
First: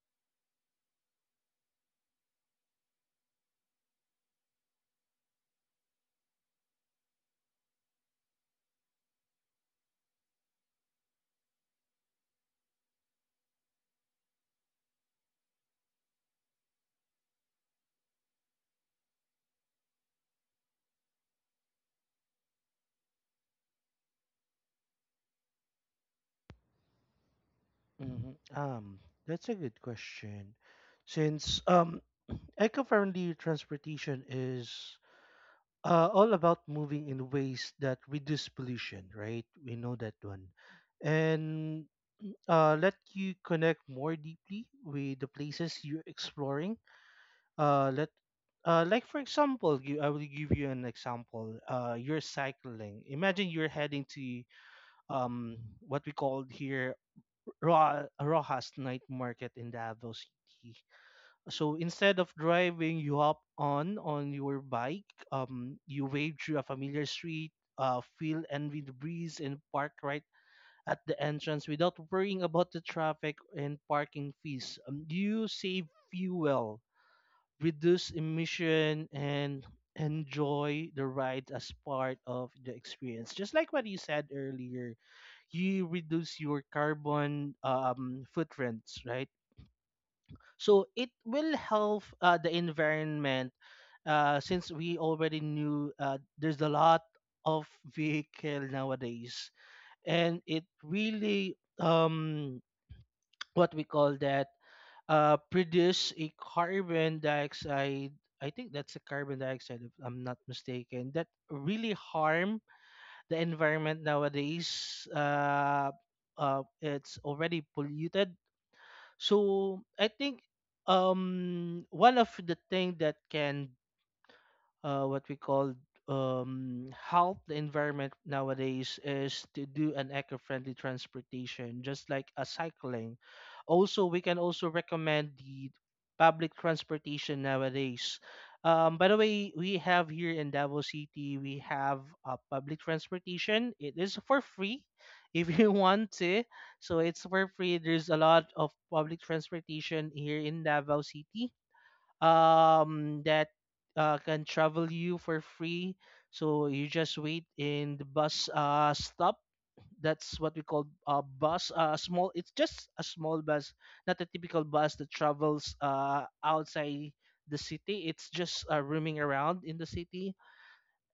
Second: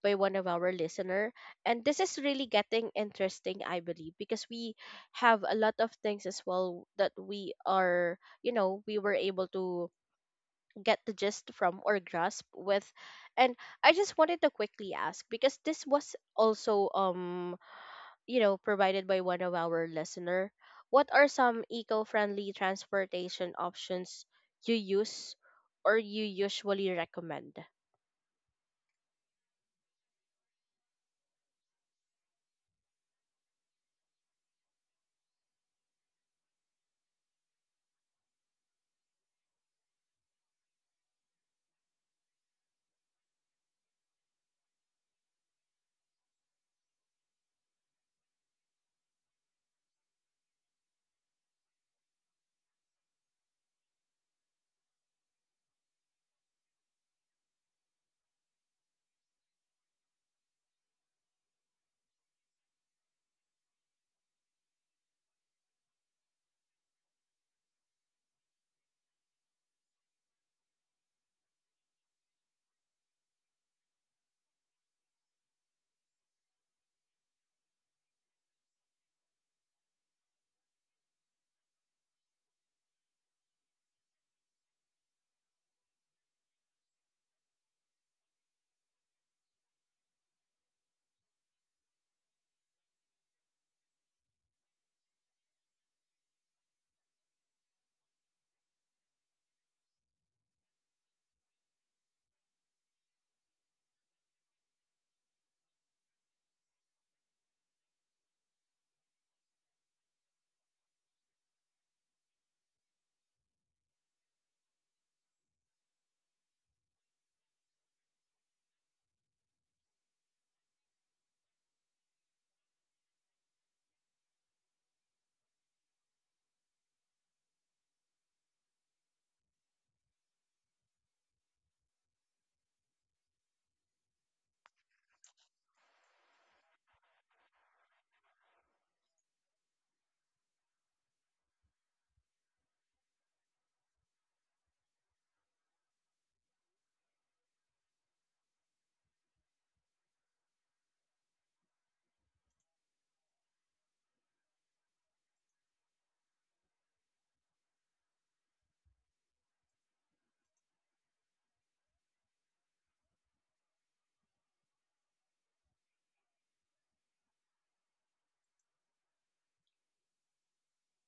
[SPEAKER 1] by one of our listener. And this is really getting interesting, I believe, because we have a lot of things as well that we are, you know, we were able to get the gist from or grasp with. And I just wanted to quickly ask, because this was also you know, provided by one of our listener, what are some eco-friendly transportation options you use or you usually recommend?
[SPEAKER 2] hmm Um, that's a good question. Since eco-friendly transportation is all about moving in ways that reduce pollution, right? We know that one, and let you connect more deeply with the places you're exploring. Let Like, for example, you, I will give you an example. You're cycling. Imagine you're heading to um what we call here, Rojas Night Market in Davao City. So instead of driving, you hop on your bike. You wade through a familiar street, feel envy the breeze, and park right at the entrance without worrying about the traffic and parking fees. You save fuel, reduce emission, and enjoy the ride as part of the experience. Just like what you said earlier, you reduce your carbon footprints, right? So it will help the environment, since we already knew there's a lot of vehicle nowadays, and it really what we call that, produce a carbon dioxide. I think that's a carbon dioxide, if I'm not mistaken, that really harm the environment nowadays. It's already polluted, so I think one of the thing that can what we call, help the environment nowadays is to do an eco-friendly transportation, just like a cycling. Also, we can also recommend the public transportation nowadays. By the way, we have here in Davao City, we have public transportation. It is for free *laughs* if you want to. So it's for free. There's a lot of public transportation here in Davao City that can travel you for free. So you just wait in the bus stop. That's what we call a bus. Small. It's just a small bus, not a typical bus that travels outside the city. It's just roaming around in the city.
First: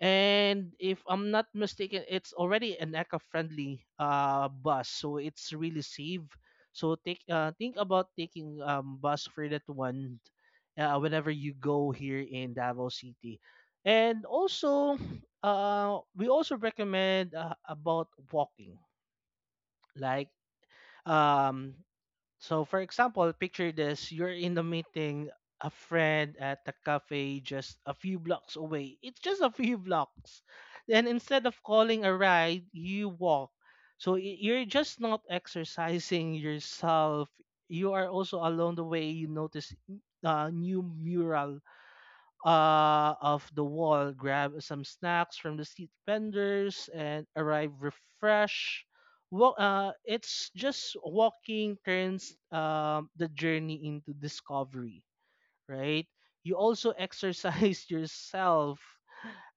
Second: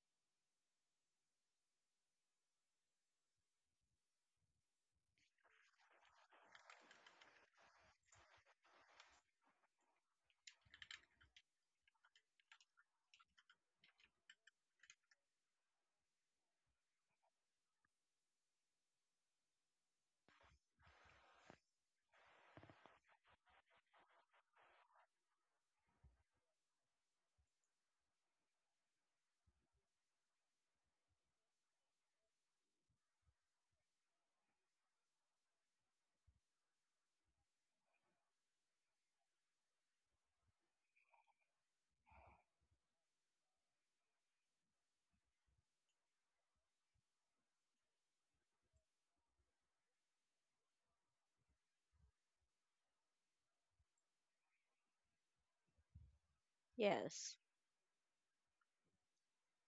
[SPEAKER 2] And if I'm not mistaken, it's already an eco-friendly bus, so it's really safe. So take think about taking bus for that one whenever you go here in Davao City. And also *sniffs* we also recommend about walking. Like um so, for example, picture this, you're in the meeting a friend at the cafe just a few blocks away. It's just a few blocks. Then instead of calling a ride, you walk. So you're just not exercising yourself. You are also, along the way, you notice a new mural of the wall, grab some snacks from the street vendors, and arrive refreshed. Well, it's just walking turns the journey into discovery, right? You also
[SPEAKER 1] Yes.
[SPEAKER 2] exercise *laughs* yourself.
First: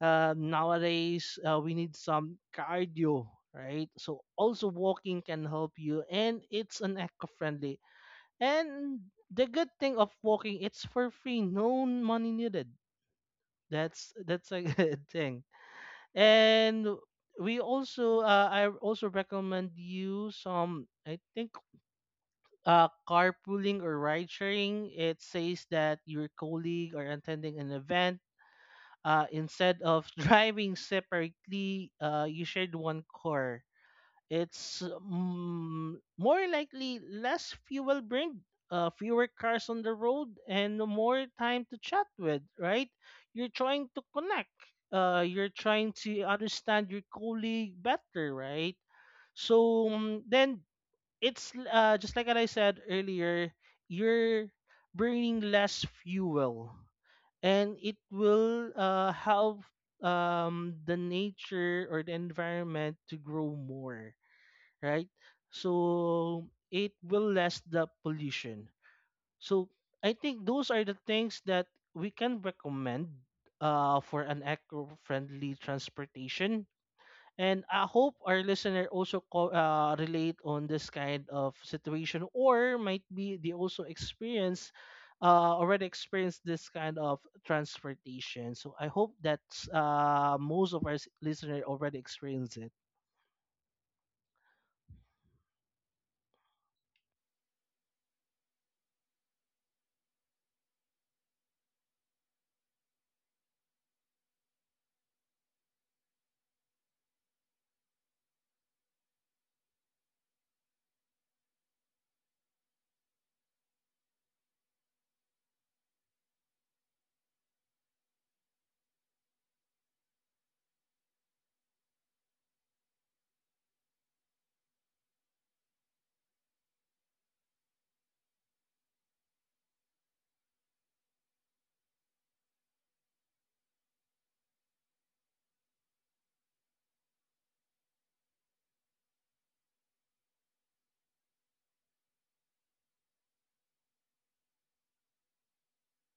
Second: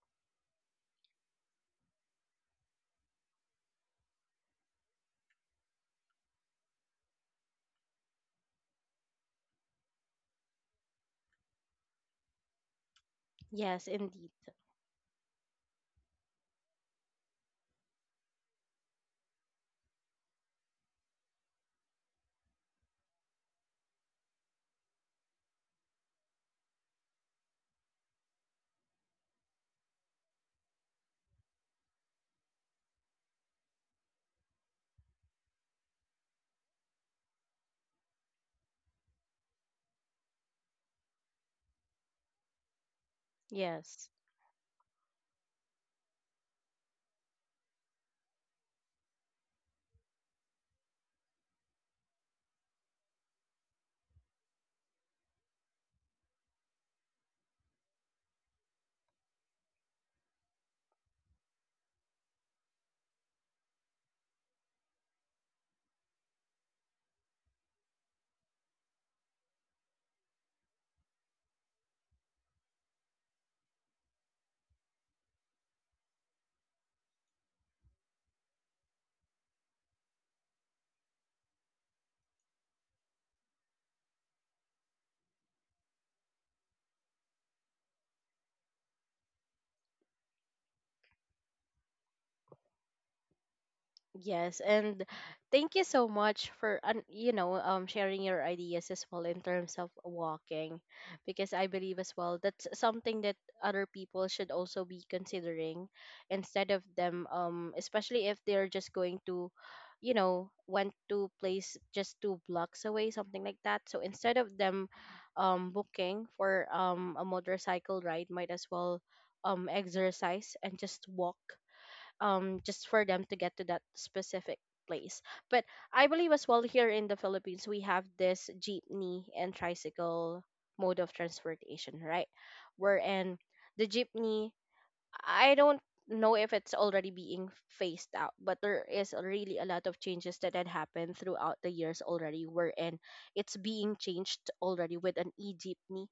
[SPEAKER 2] Nowadays, we need some cardio, right? So also walking can help you, and it's an eco-friendly. And the good thing of walking, it's for free, no money needed.
[SPEAKER 1] Yes,
[SPEAKER 2] that's
[SPEAKER 1] indeed.
[SPEAKER 2] that's a *laughs* good thing. And we also I also recommend you some, I think, carpooling or ride sharing. It says that your colleague are attending an event. Instead of *laughs* driving separately, you shared one car. It's more likely less fuel burned, fewer cars on the road, and more time to chat with, right? You're trying to
[SPEAKER 1] Yes.
[SPEAKER 2] connect. You're trying to understand your colleague better, right? So then it's just like what I said earlier, you're burning less fuel, and it will help the nature or the environment to grow more, right? So it will less the pollution. So I think those are the things that we can recommend for an eco-friendly transportation. And I hope our listener also relate on this kind of situation, or might be they also experience already experienced this kind of transportation. So I hope that most of our listener already experienced it.
[SPEAKER 1] Yes, and thank you so much for you know, sharing your ideas as well in terms of walking, because I believe as well that's something that other people should also be considering, instead of them, especially if they're just going to, you know, went to place just two blocks away, something like that. So instead of them booking for a motorcycle ride, might as well exercise and just walk, just for them to get to that specific place. But I believe as well, here in the Philippines, we have this jeepney and tricycle mode of transportation, right? Wherein the jeepney, I don't know if it's already being phased out, but there is really a lot of changes that had happened throughout the years already, wherein it's being changed already with an e-jeepney,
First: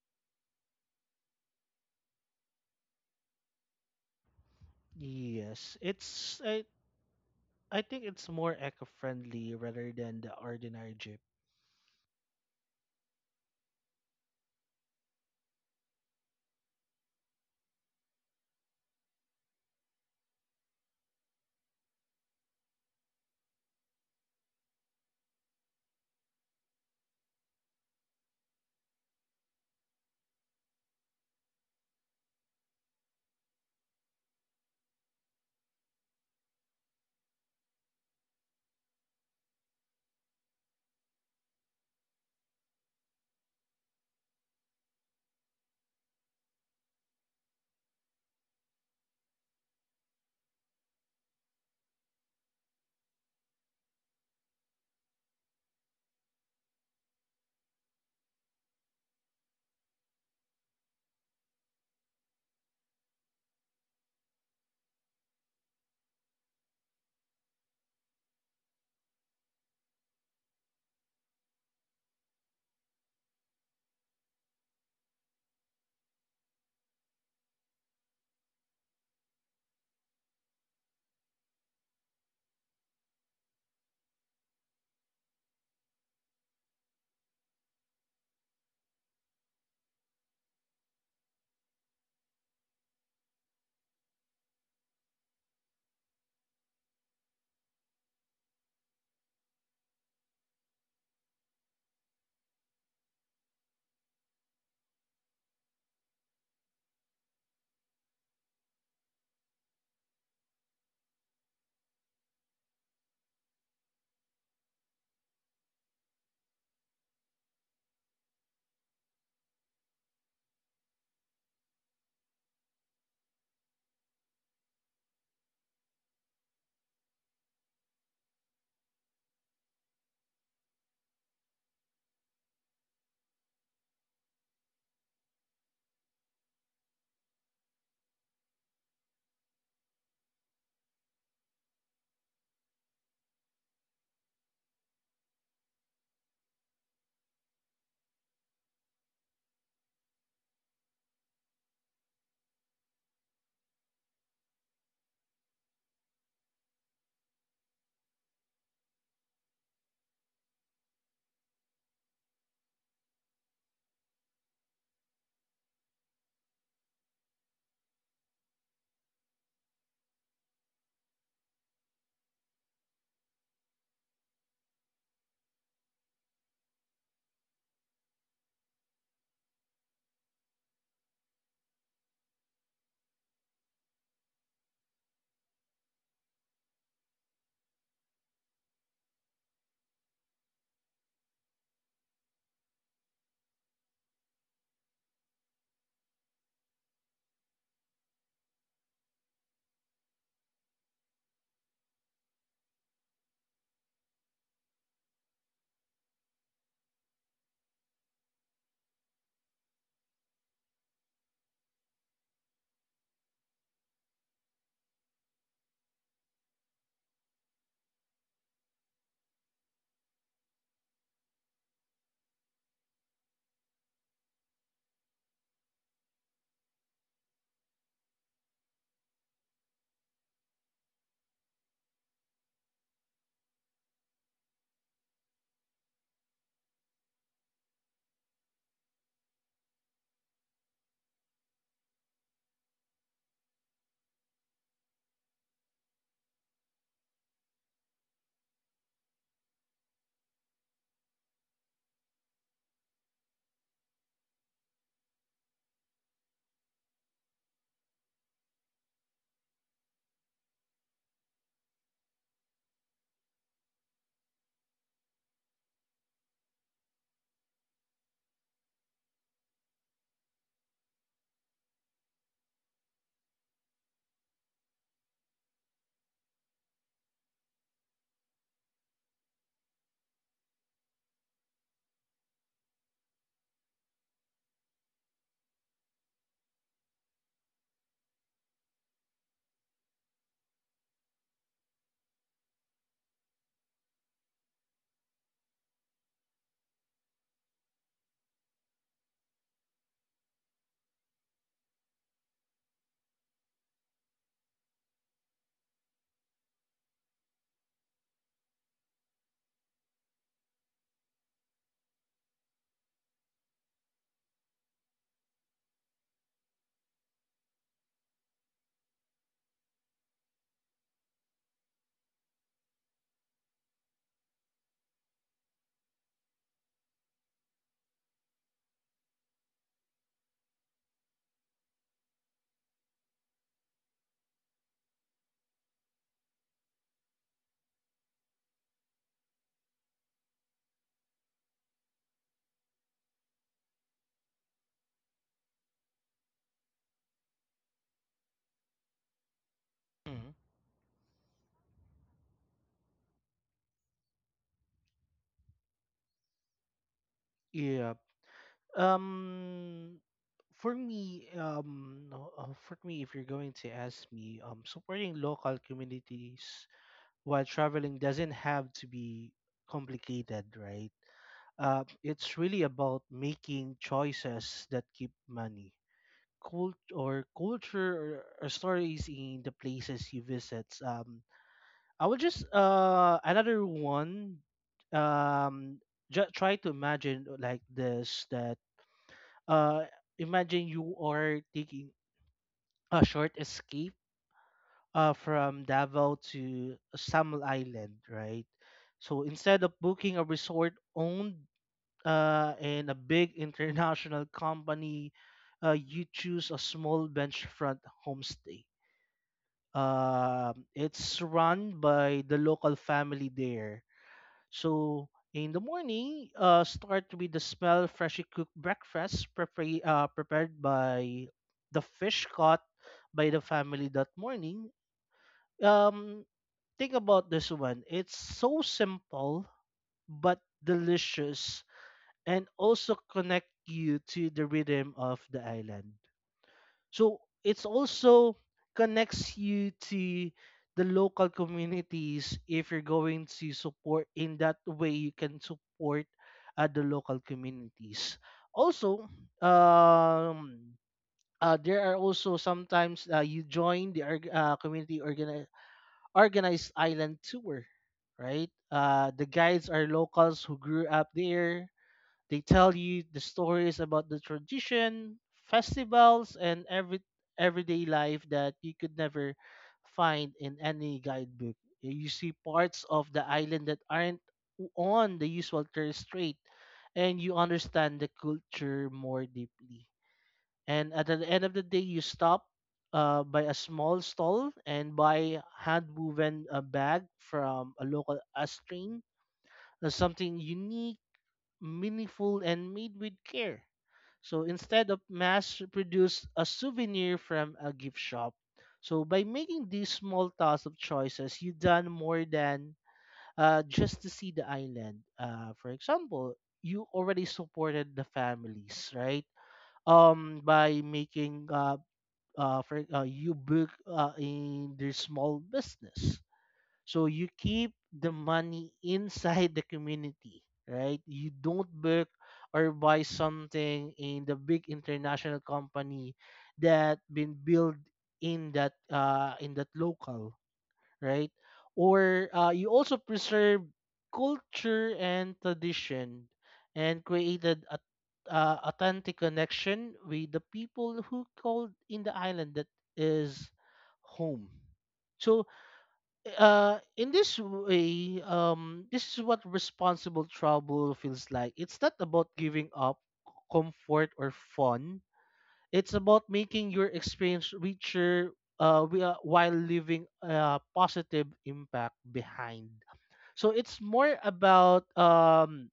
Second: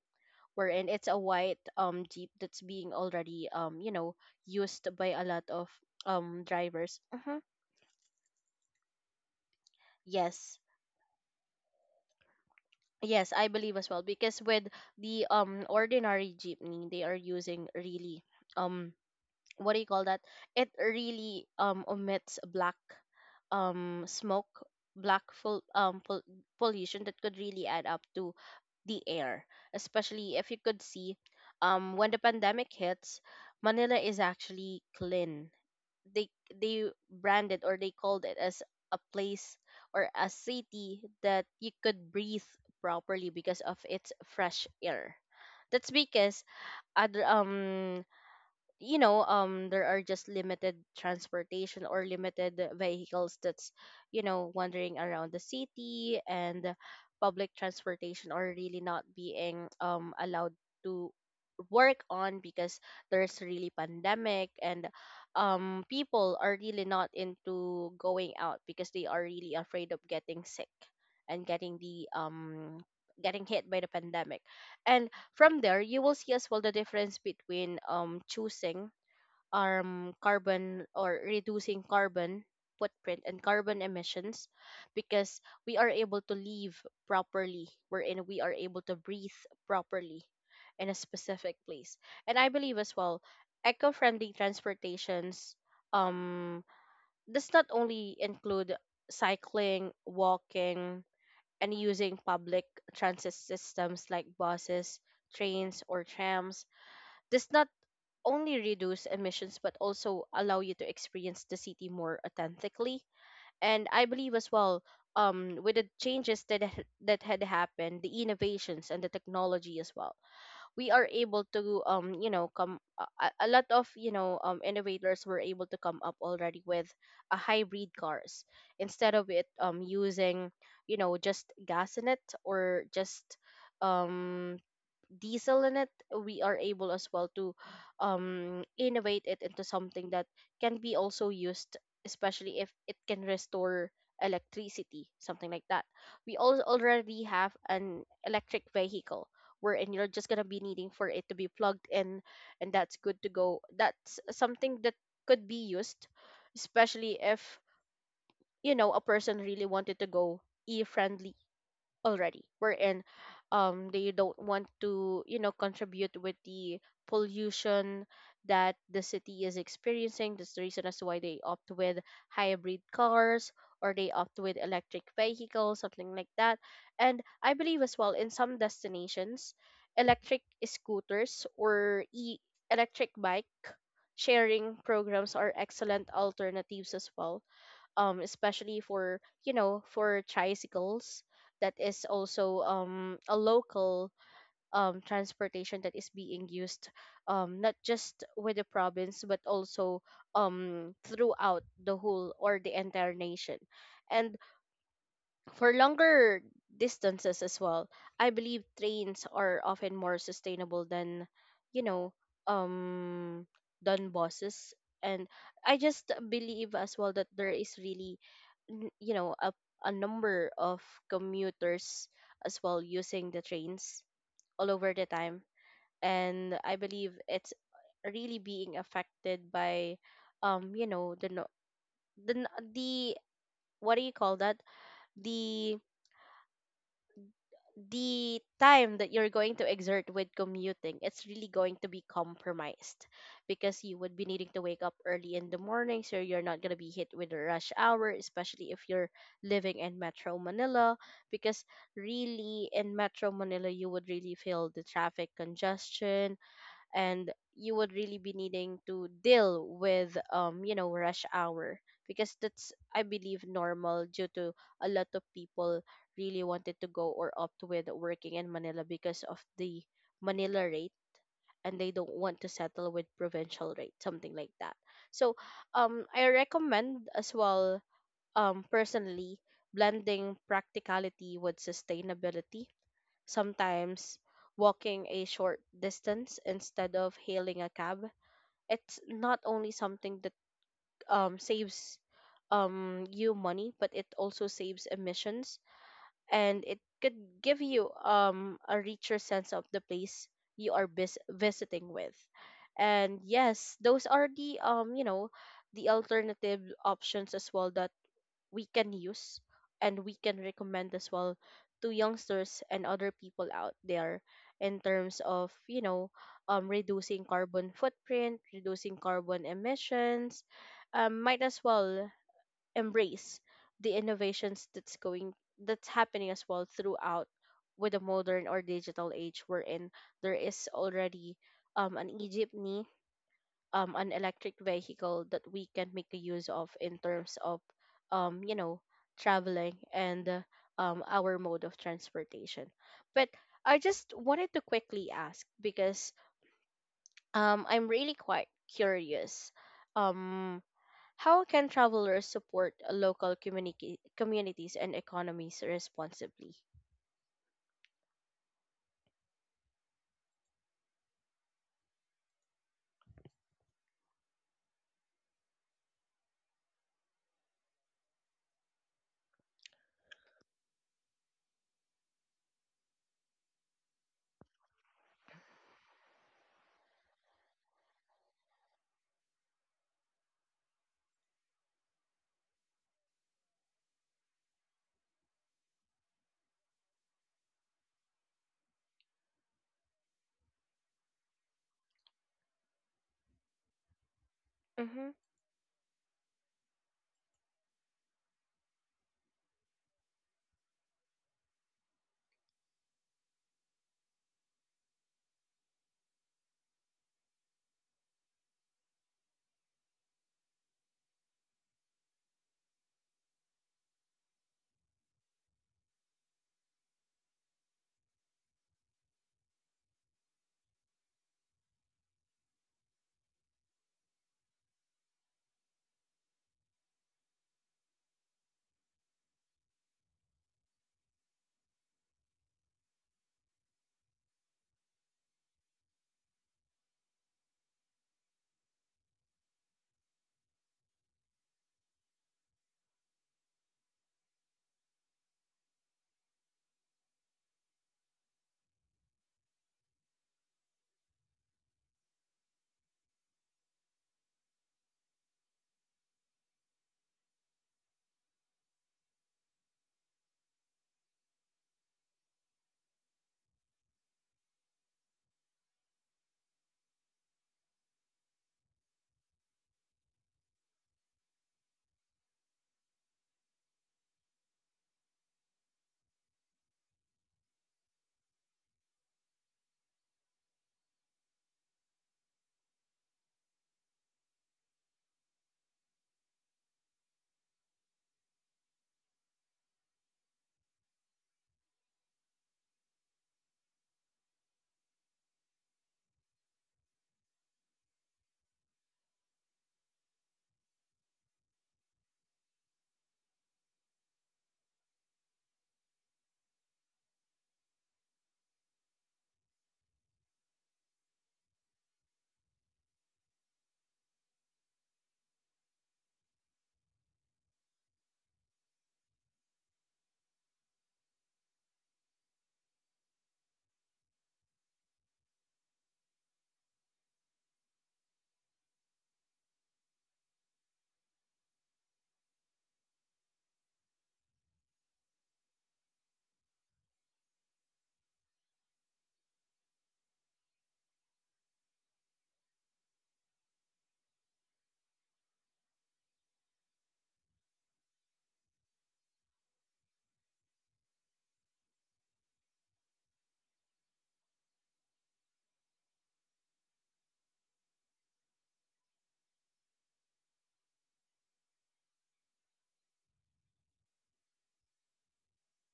[SPEAKER 1] wherein it's a white jeep that's being already, you know, used by a lot of
[SPEAKER 2] Yes, it's
[SPEAKER 1] drivers. Hmm.
[SPEAKER 2] I think it's more eco-friendly rather than the
[SPEAKER 1] Yes.
[SPEAKER 2] ordinary jeep.
[SPEAKER 1] Yes, I believe as well, because with the ordinary jeepney, they are using really, um what do you call that? It really omits black smoke, black pollution that could really add up to the air. Especially if you could see, when the pandemic hits, Manila is actually clean. They they branded, or they called it as a place or a city that you could breathe properly because of its fresh air. That's because other you know, there are just limited transportation or limited vehicles that's, you know, wandering around the city, and public transportation are really not being allowed to work on because there's really pandemic. And people are really not into going out because they are really afraid of getting sick and getting the getting hit by the pandemic. And from there, you will see as well the difference between choosing carbon, or reducing carbon footprint and carbon emissions, because we are able to live properly, wherein we are able to breathe properly in a specific place. And I believe as well, eco-friendly transportations um does not only include cycling, walking, and using public transit systems like buses, trains, or trams, does not only reduce emissions but also allow you to experience the city more authentically. And I believe as well, with the changes that that had happened, the innovations and the technology as well, we are able to, you know, come a lot of, you know, innovators were able to come up already with a hybrid cars, instead of it using, you know, just gas in it, or just um diesel in it. We are able as well to innovate it into something that can be also used, especially if it can restore electricity, something like that. We also already have an electric vehicle, wherein you're just going to be needing for it to be plugged in, and that's good to go. That's something that could be used, especially if, you know, a person really wanted to go e-friendly already, wherein they don't want to, you know, contribute with the pollution that the city is experiencing. That's the reason as to why they opt with hybrid cars, or they opt with electric vehicles, something like that. And I believe as well, in some destinations, electric scooters or electric bike sharing programs are excellent alternatives as well, especially for, you know, for tricycles, that is also a local transportation that is being used, not just with the province, but also throughout the whole or the entire nation. And for longer distances as well, I believe trains are often more sustainable than, you know, um than buses. And I just believe as well that there is really, you know, a number of commuters as well using the trains all over the time. And I believe it's really being affected by, you know, the no- the n- the what do you call that? The the time that you're going to exert with commuting, it's really going to be compromised, because you would be needing to wake up early in the morning, so you're not going to be hit with the rush hour, especially if you're living in Metro Manila. Because really, in Metro Manila, you would really feel the traffic congestion, and you would really be needing to deal with, you know, rush hour, because that's, I believe, normal, due to a lot of people really wanted to go or opt with working in Manila because of the Manila rate, and they don't want to settle with provincial rate, something like that. So I recommend as well, personally, blending practicality with sustainability. Sometimes walking a short distance instead of hailing a cab, it's not only something that, saves, you money, but it also saves emissions, and it could give you, a richer sense of the place you are visiting with. And yes, those are the, you know, the alternative options as well that we can use and we can recommend as well to youngsters and other people out there in terms of, you know, reducing carbon footprint, reducing carbon emissions. Um, might as well embrace the innovations that's going that's happening as well throughout, with the modern or digital age we're in. There is already, um, an egypt an electric vehicle that we can make a use of in terms of, you know, traveling and our mode of transportation. But I just wanted to quickly ask, because, I'm really quite curious,
[SPEAKER 2] Hmm.
[SPEAKER 1] um, how can travelers support local communities and economies responsibly?
[SPEAKER 2] Yeah. Um for me for me, if you're going to ask me, supporting local communities while traveling doesn't have to be complicated, right? It's really about making choices that keep money. Cult or culture, or stories in the places you visit. I will just another one. um just try to imagine like this, that uh imagine you are taking a short escape from Davao to Samal Island, right? So instead of booking a resort owned in a big international *laughs* company, you choose a small beachfront homestay. It's run by the local family there. So in the morning, start with the smell freshly cooked breakfast prepared by the fish caught by the family that morning. Um, think about this one. It's so simple but delicious and also connect you to the rhythm of the island. So it's also connects you to the local communities. If you're going to support in that way, you can support the local communities. Also, um, there are also sometimes you join the community organized island tour, right? The guides are locals who grew up there. They tell you the stories about the tradition, festivals, and everyday life that you could never find in any guidebook. You see parts of the island that aren't on the usual tourist straight, and you understand the culture more deeply. And at the end of the day, you stop by a small stall and buy hand woven a bag from a local Astrain. Something unique, meaningful, and made with care. So instead of mass produce a souvenir from a gift shop. So by making these small tasks of choices, you've done more than just to see the island. For example, you already supported the families, right? By making you book in their small business. So you keep the money inside the community, right? You don't work or buy something in the big international company that been built in that local, right? Or you also preserve culture and tradition and created a authentic connection with the people who called in the island that is home. So in this way, this is what responsible trouble feels like. It's not about giving up comfort or fun, it's about making your experience richer, while leaving a positive impact behind. So it's more about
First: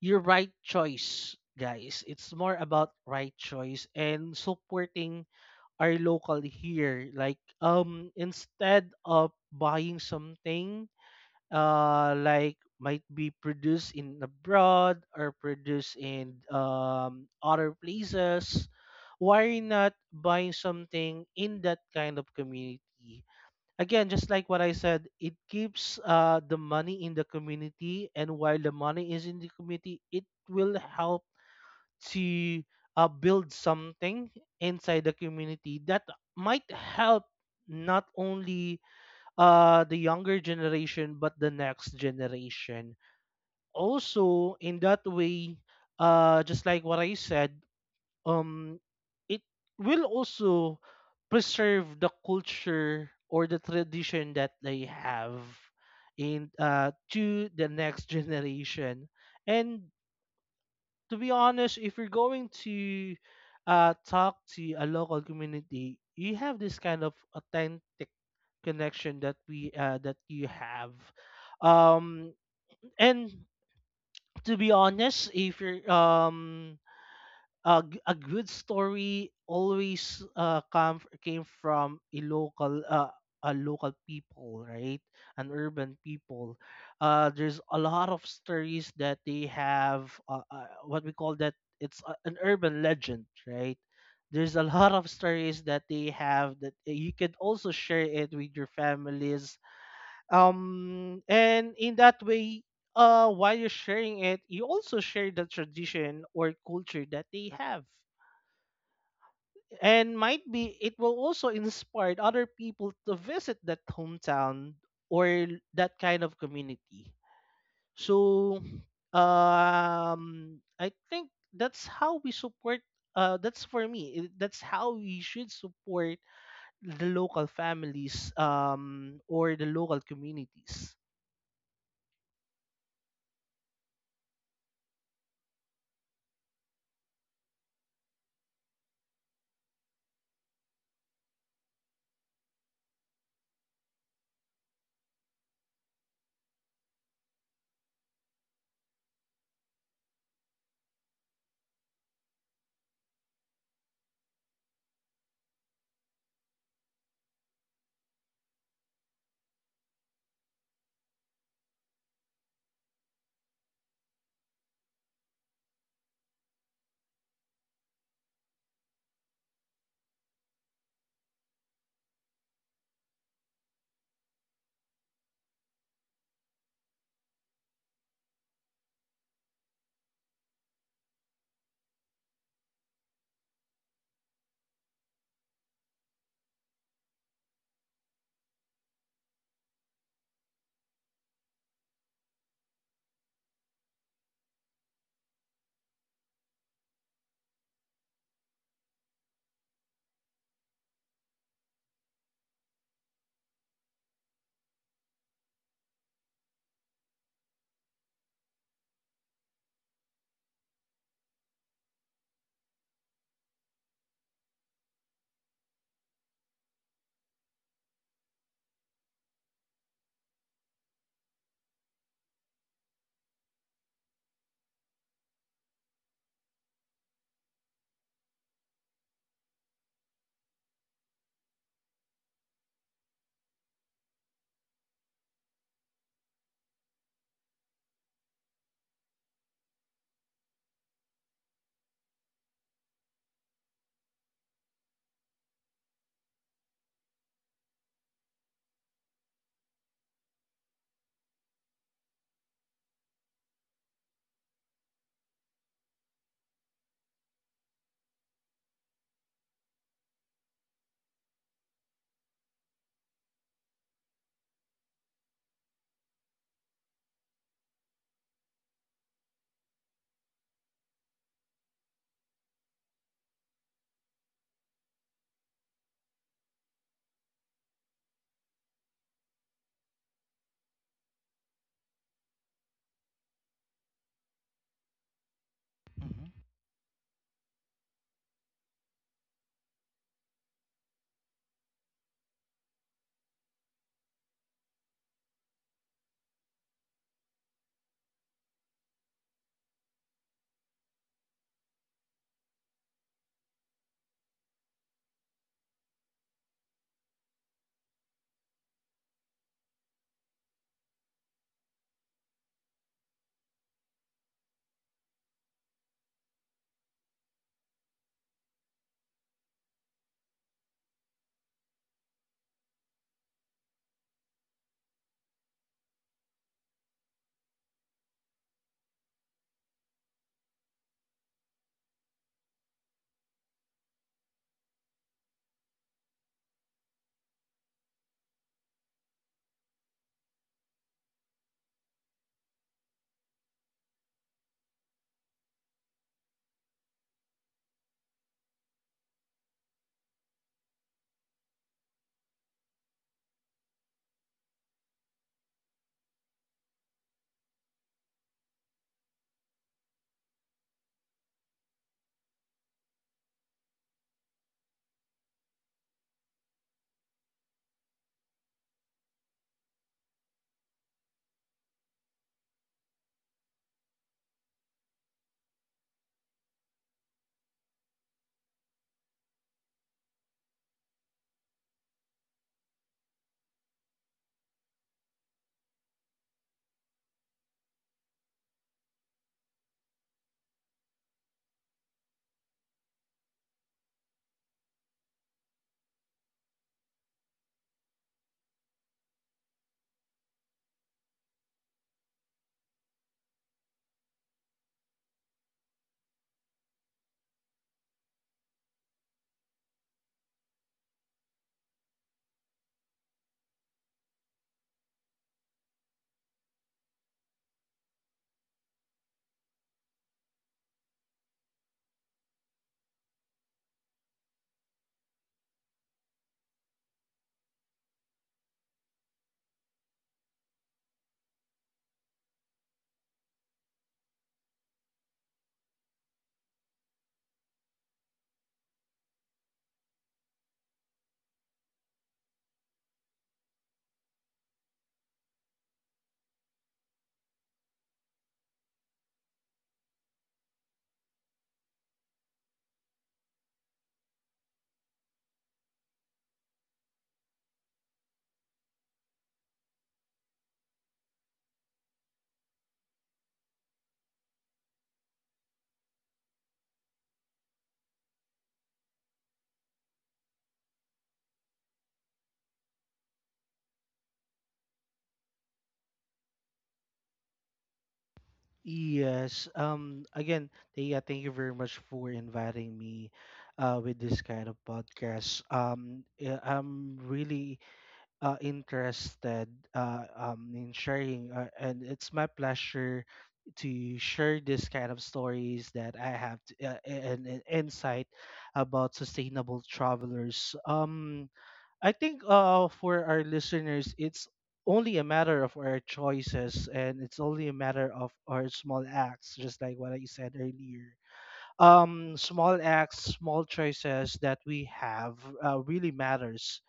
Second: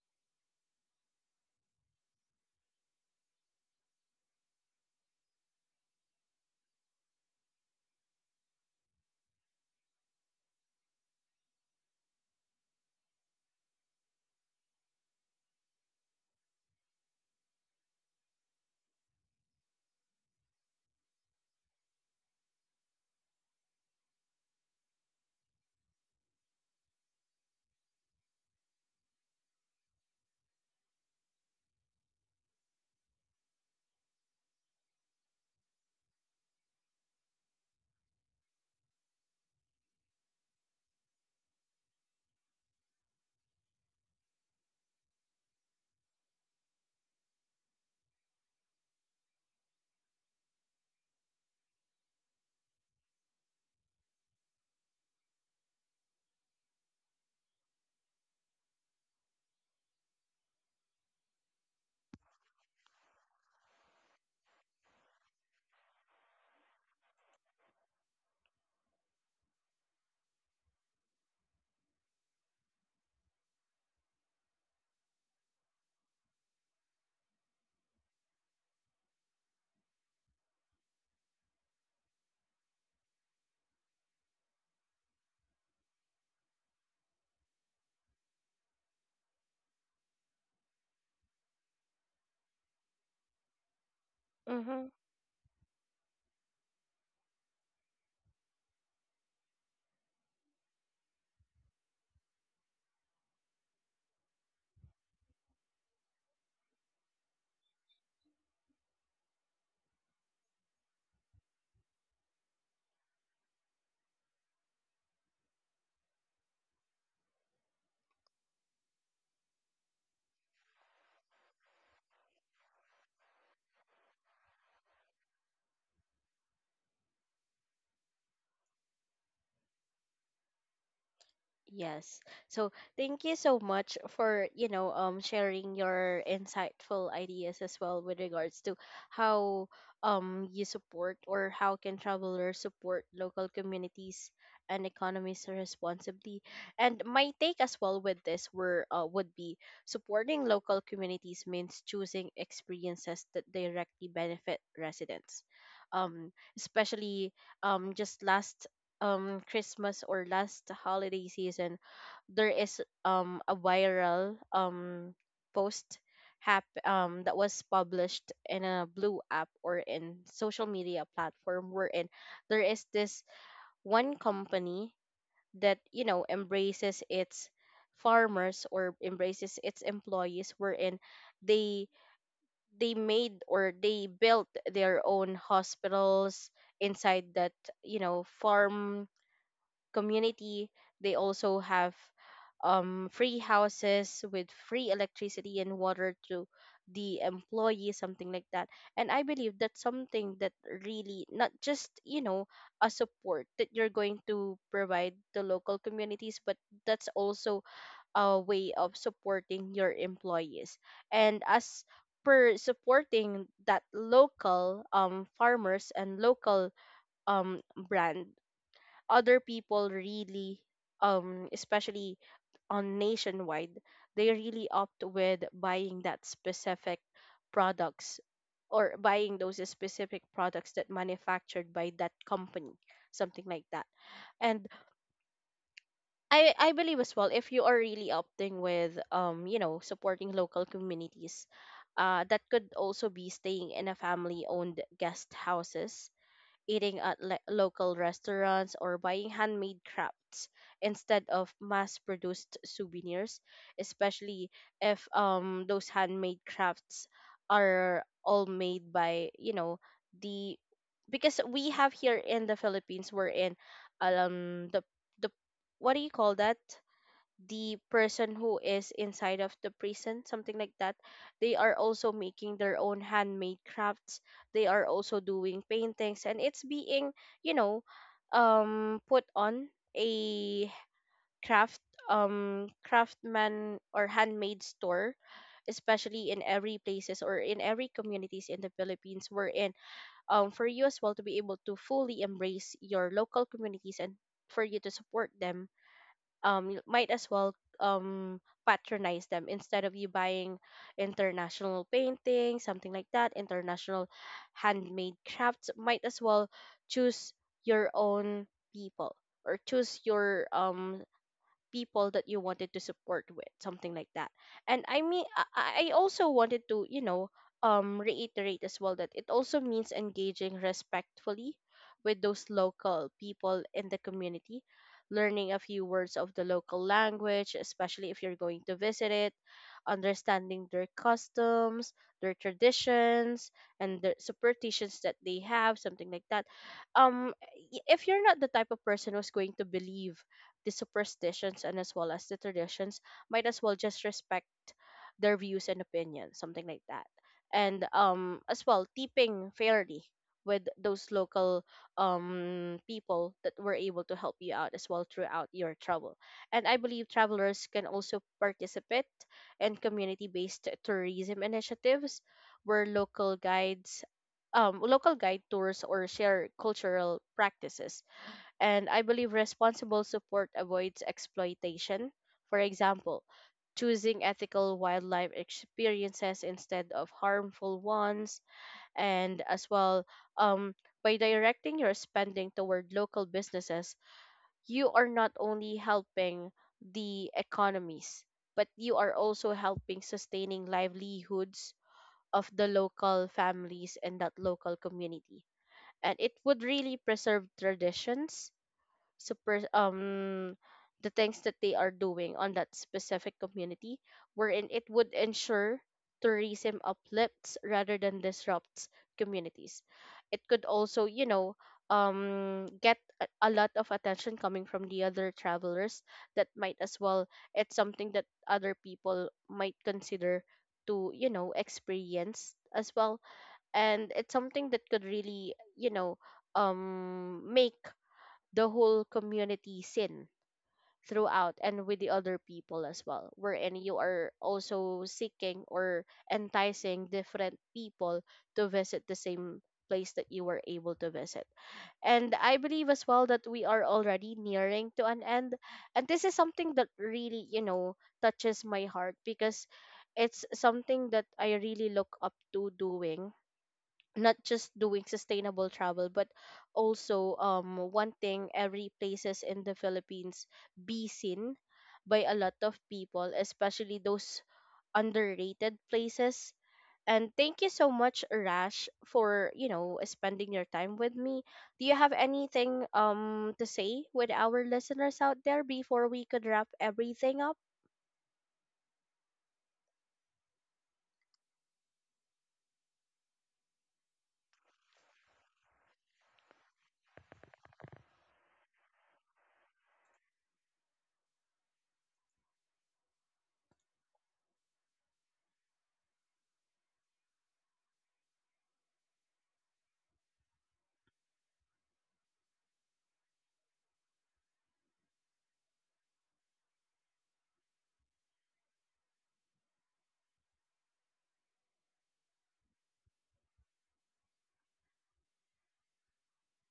[SPEAKER 2] your right choice, guys. It's more about right choice and supporting our local here, like, instead of buying something like might be produced in abroad or produced in other places, why not buying something in that kind of community? Again, just like what I said, it keeps the money in the community, and while the money is in the community, it will help to build something inside the community that might help not only the younger generation, but the next generation also. In that way, just like what I said, um it will also preserve the culture or the tradition that they have in to the next generation. And to be honest, if you're going to talk to a local community, you have this kind of authentic connection that we that you have. um and to be honest, if you're a, a good story always came from a local, a local people, right? An urban people, there's a lot of stories that they have, what we call that, it's a, an urban legend, right? There's a
[SPEAKER 1] Mm-hmm.
[SPEAKER 2] lot of stories that they have that you can also share it with your families, and in that way, while you're sharing it, you also share the tradition or culture that they have, and might be it will also inspire other people to visit that hometown or that kind of community. So I think that's how we support, that's for me, that's how we should support the local families or the local communities.
[SPEAKER 1] Yes. So thank you so much for, you know, um, sharing your insightful ideas as well with regards to how, you support, or how can travelers support local communities and economies responsibly. And my take as well with this were, would be, supporting local communities means choosing experiences that directly benefit residents. Especially, just last, Christmas, or last holiday season, there is, a viral, post that was published in a blue app or in social media platform, wherein there is this one company that, you know, embraces its farmers or embraces its employees, wherein they they made or they built their own hospitals inside that, you know, farm community. They also have, free houses with free electricity and water to the employees, something like that. And I believe that's something that really, not just, you know, a support that you're going to provide to local communities, but that's also a way of supporting your employees. And as per supporting that local, farmers and local, um brand, other people really, especially on nationwide, they really opt with buying that specific products, or buying those specific products that manufactured by that company, something like that. And I believe as well, if you are really opting with, um, you know, supporting local communities, uh, that could also be staying in a family owned guest houses, eating at local restaurants, or buying handmade crafts instead of mass-produced souvenirs. Especially if, those handmade crafts are all made by, you know, the, because we have here in the Philippines we're in, um the the what do you call that? The person who is inside of the prison, something like that. They are also making their own handmade crafts. They are also doing paintings, and it's being, you know, put on a craft, craftsman or handmade store, especially
[SPEAKER 2] Mm-hmm.
[SPEAKER 1] in every places or in every communities in the Philippines we're in. For you as well to be able to fully embrace your local communities, and for you to support them, you might as well patronize them, instead of you buying international painting, something like that, international handmade crafts. Might as well choose your own people, or choose your, people that you wanted to support with, something like that. And I mean, also wanted to, you know, reiterate as well that it also means engaging respectfully with those local people in the community, learning a few words of the local language, especially if you're going to visit it, understanding their customs, their traditions, and the superstitions that they have, something like that. um if you're not the type of person who's going to believe the superstitions, and as well as the traditions, might as well just respect their views and opinions, something like that. And as well, tipping fairly with those local, people that were able to help you out as well throughout your travel. And I believe travelers can also participate in community based tourism initiatives, where local guides, local guide tours or share cultural practices. And I believe responsible support avoids exploitation. For example, choosing ethical wildlife experiences instead of harmful ones. And as well, um, by directing your spending toward local businesses, you are not only helping the economies, but you are also helping sustaining livelihoods of the local families and that local community. And it would really preserve traditions, super the things that they are doing on that specific community, wherein it would ensure tourism uplifts rather than disrupts communities. It could also, you know, get a lot of attention coming from the other travelers, that might as well it's something that other people might consider to, you know, experience as well. And it's something that could really, you know, make the whole community sin throughout, and with the other people as well, wherein you are also seeking or enticing different people to visit the same place that you were able to visit. And I believe as well that we are already nearing to an end. And this is something that really, you know, touches my heart, because it's something that I really look up to doing, not just doing sustainable travel, but also, wanting every places in the Philippines be seen by a lot of people, especially those underrated places. And thank you so much, Rash, for, you know, spending your time with me. Do you have anything, to say with our listeners out there before we could wrap everything up?
[SPEAKER 2] Yes. Again, Thea, thank you very much for inviting me with this kind of podcast. Yeah, I'm really interested in sharing, and it's my pleasure to share this kind of stories that I have to, and insight about sustainable travelers. I think for our listeners, it's only a matter of our choices and it's only a matter of our small acts, just like what I said earlier. Small acts, small choices that we have really matters.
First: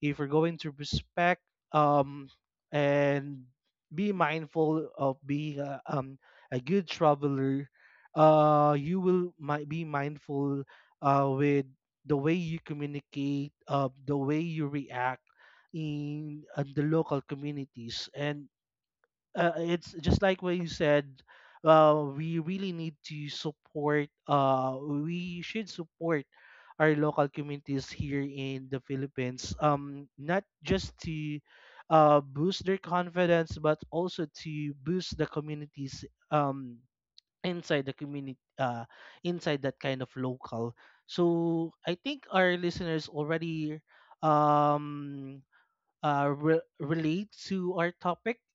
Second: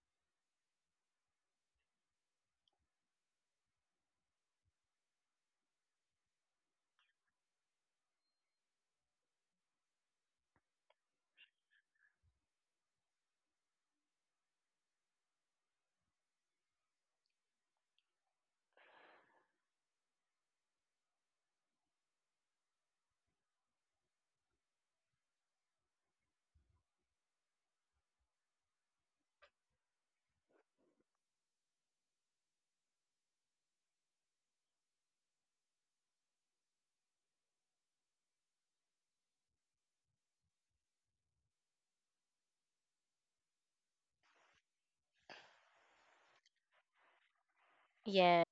[SPEAKER 2] If we're going to respect um, and be mindful of being a good traveler, you will might be mindful with the way you communicate, the way you react in the local communities. And it's just like what you said. We really need to support. We should support our local communities here in the Philippines. Not just to boost their confidence, but also to boost the communities. Um, inside the community, inside that kind of local. So I think our listeners already um relate to our topic.
[SPEAKER 1] Yeah,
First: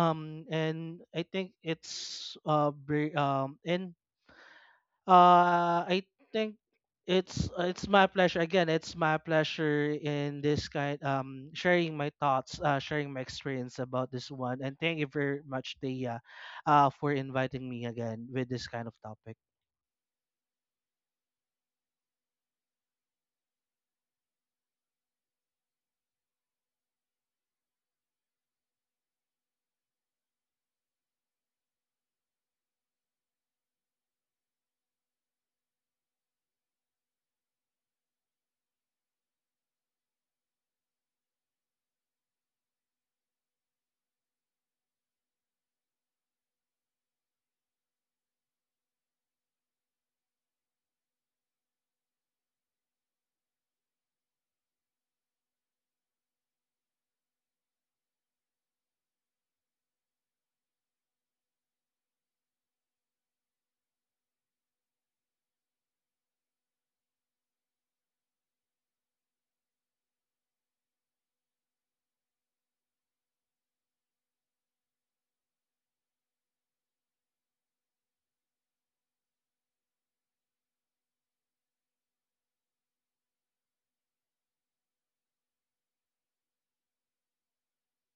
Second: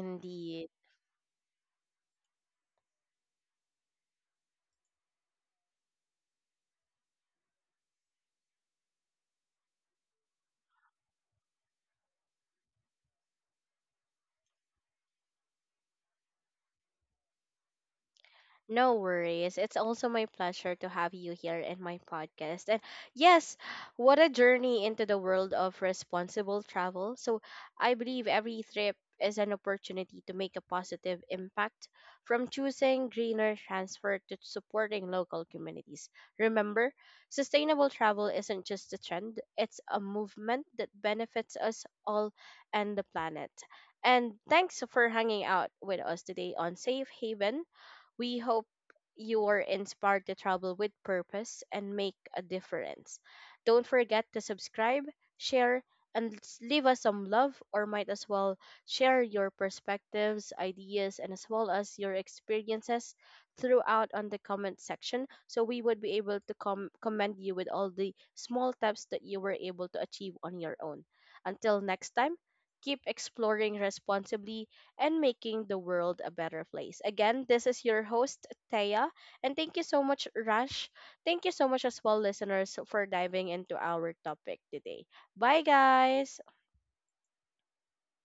[SPEAKER 2] And I think it's very, and I think it's my pleasure again. It's my pleasure in this kind sharing my thoughts, sharing my experience about this one. And thank you very much, Thea, for inviting me again with this kind of
[SPEAKER 1] No
[SPEAKER 2] topic.
[SPEAKER 1] worries. It's also my pleasure to have you here in my podcast. And yes, what a journey into the world of responsible travel. So I believe every trip is an opportunity to make a positive impact, from choosing greener transport to supporting local communities. Remember, sustainable travel isn't just a trend, it's a movement that benefits us all and the planet. And thanks for hanging out with us today on Safe Haven. We hope you are inspired to travel with purpose and make a difference. Don't forget to subscribe, share, and leave us some love, or might as well share your perspectives, ideas, and as well as your experiences throughout on the comment section, so we would be able to commend you with all the small steps that you were able to achieve on your own. Until next time, keep exploring responsibly and making the world a better place. Again, this is your host, Thea, and thank you so much, Rush. Thank you so much as well, listeners, for diving into our topic today. Bye, guys.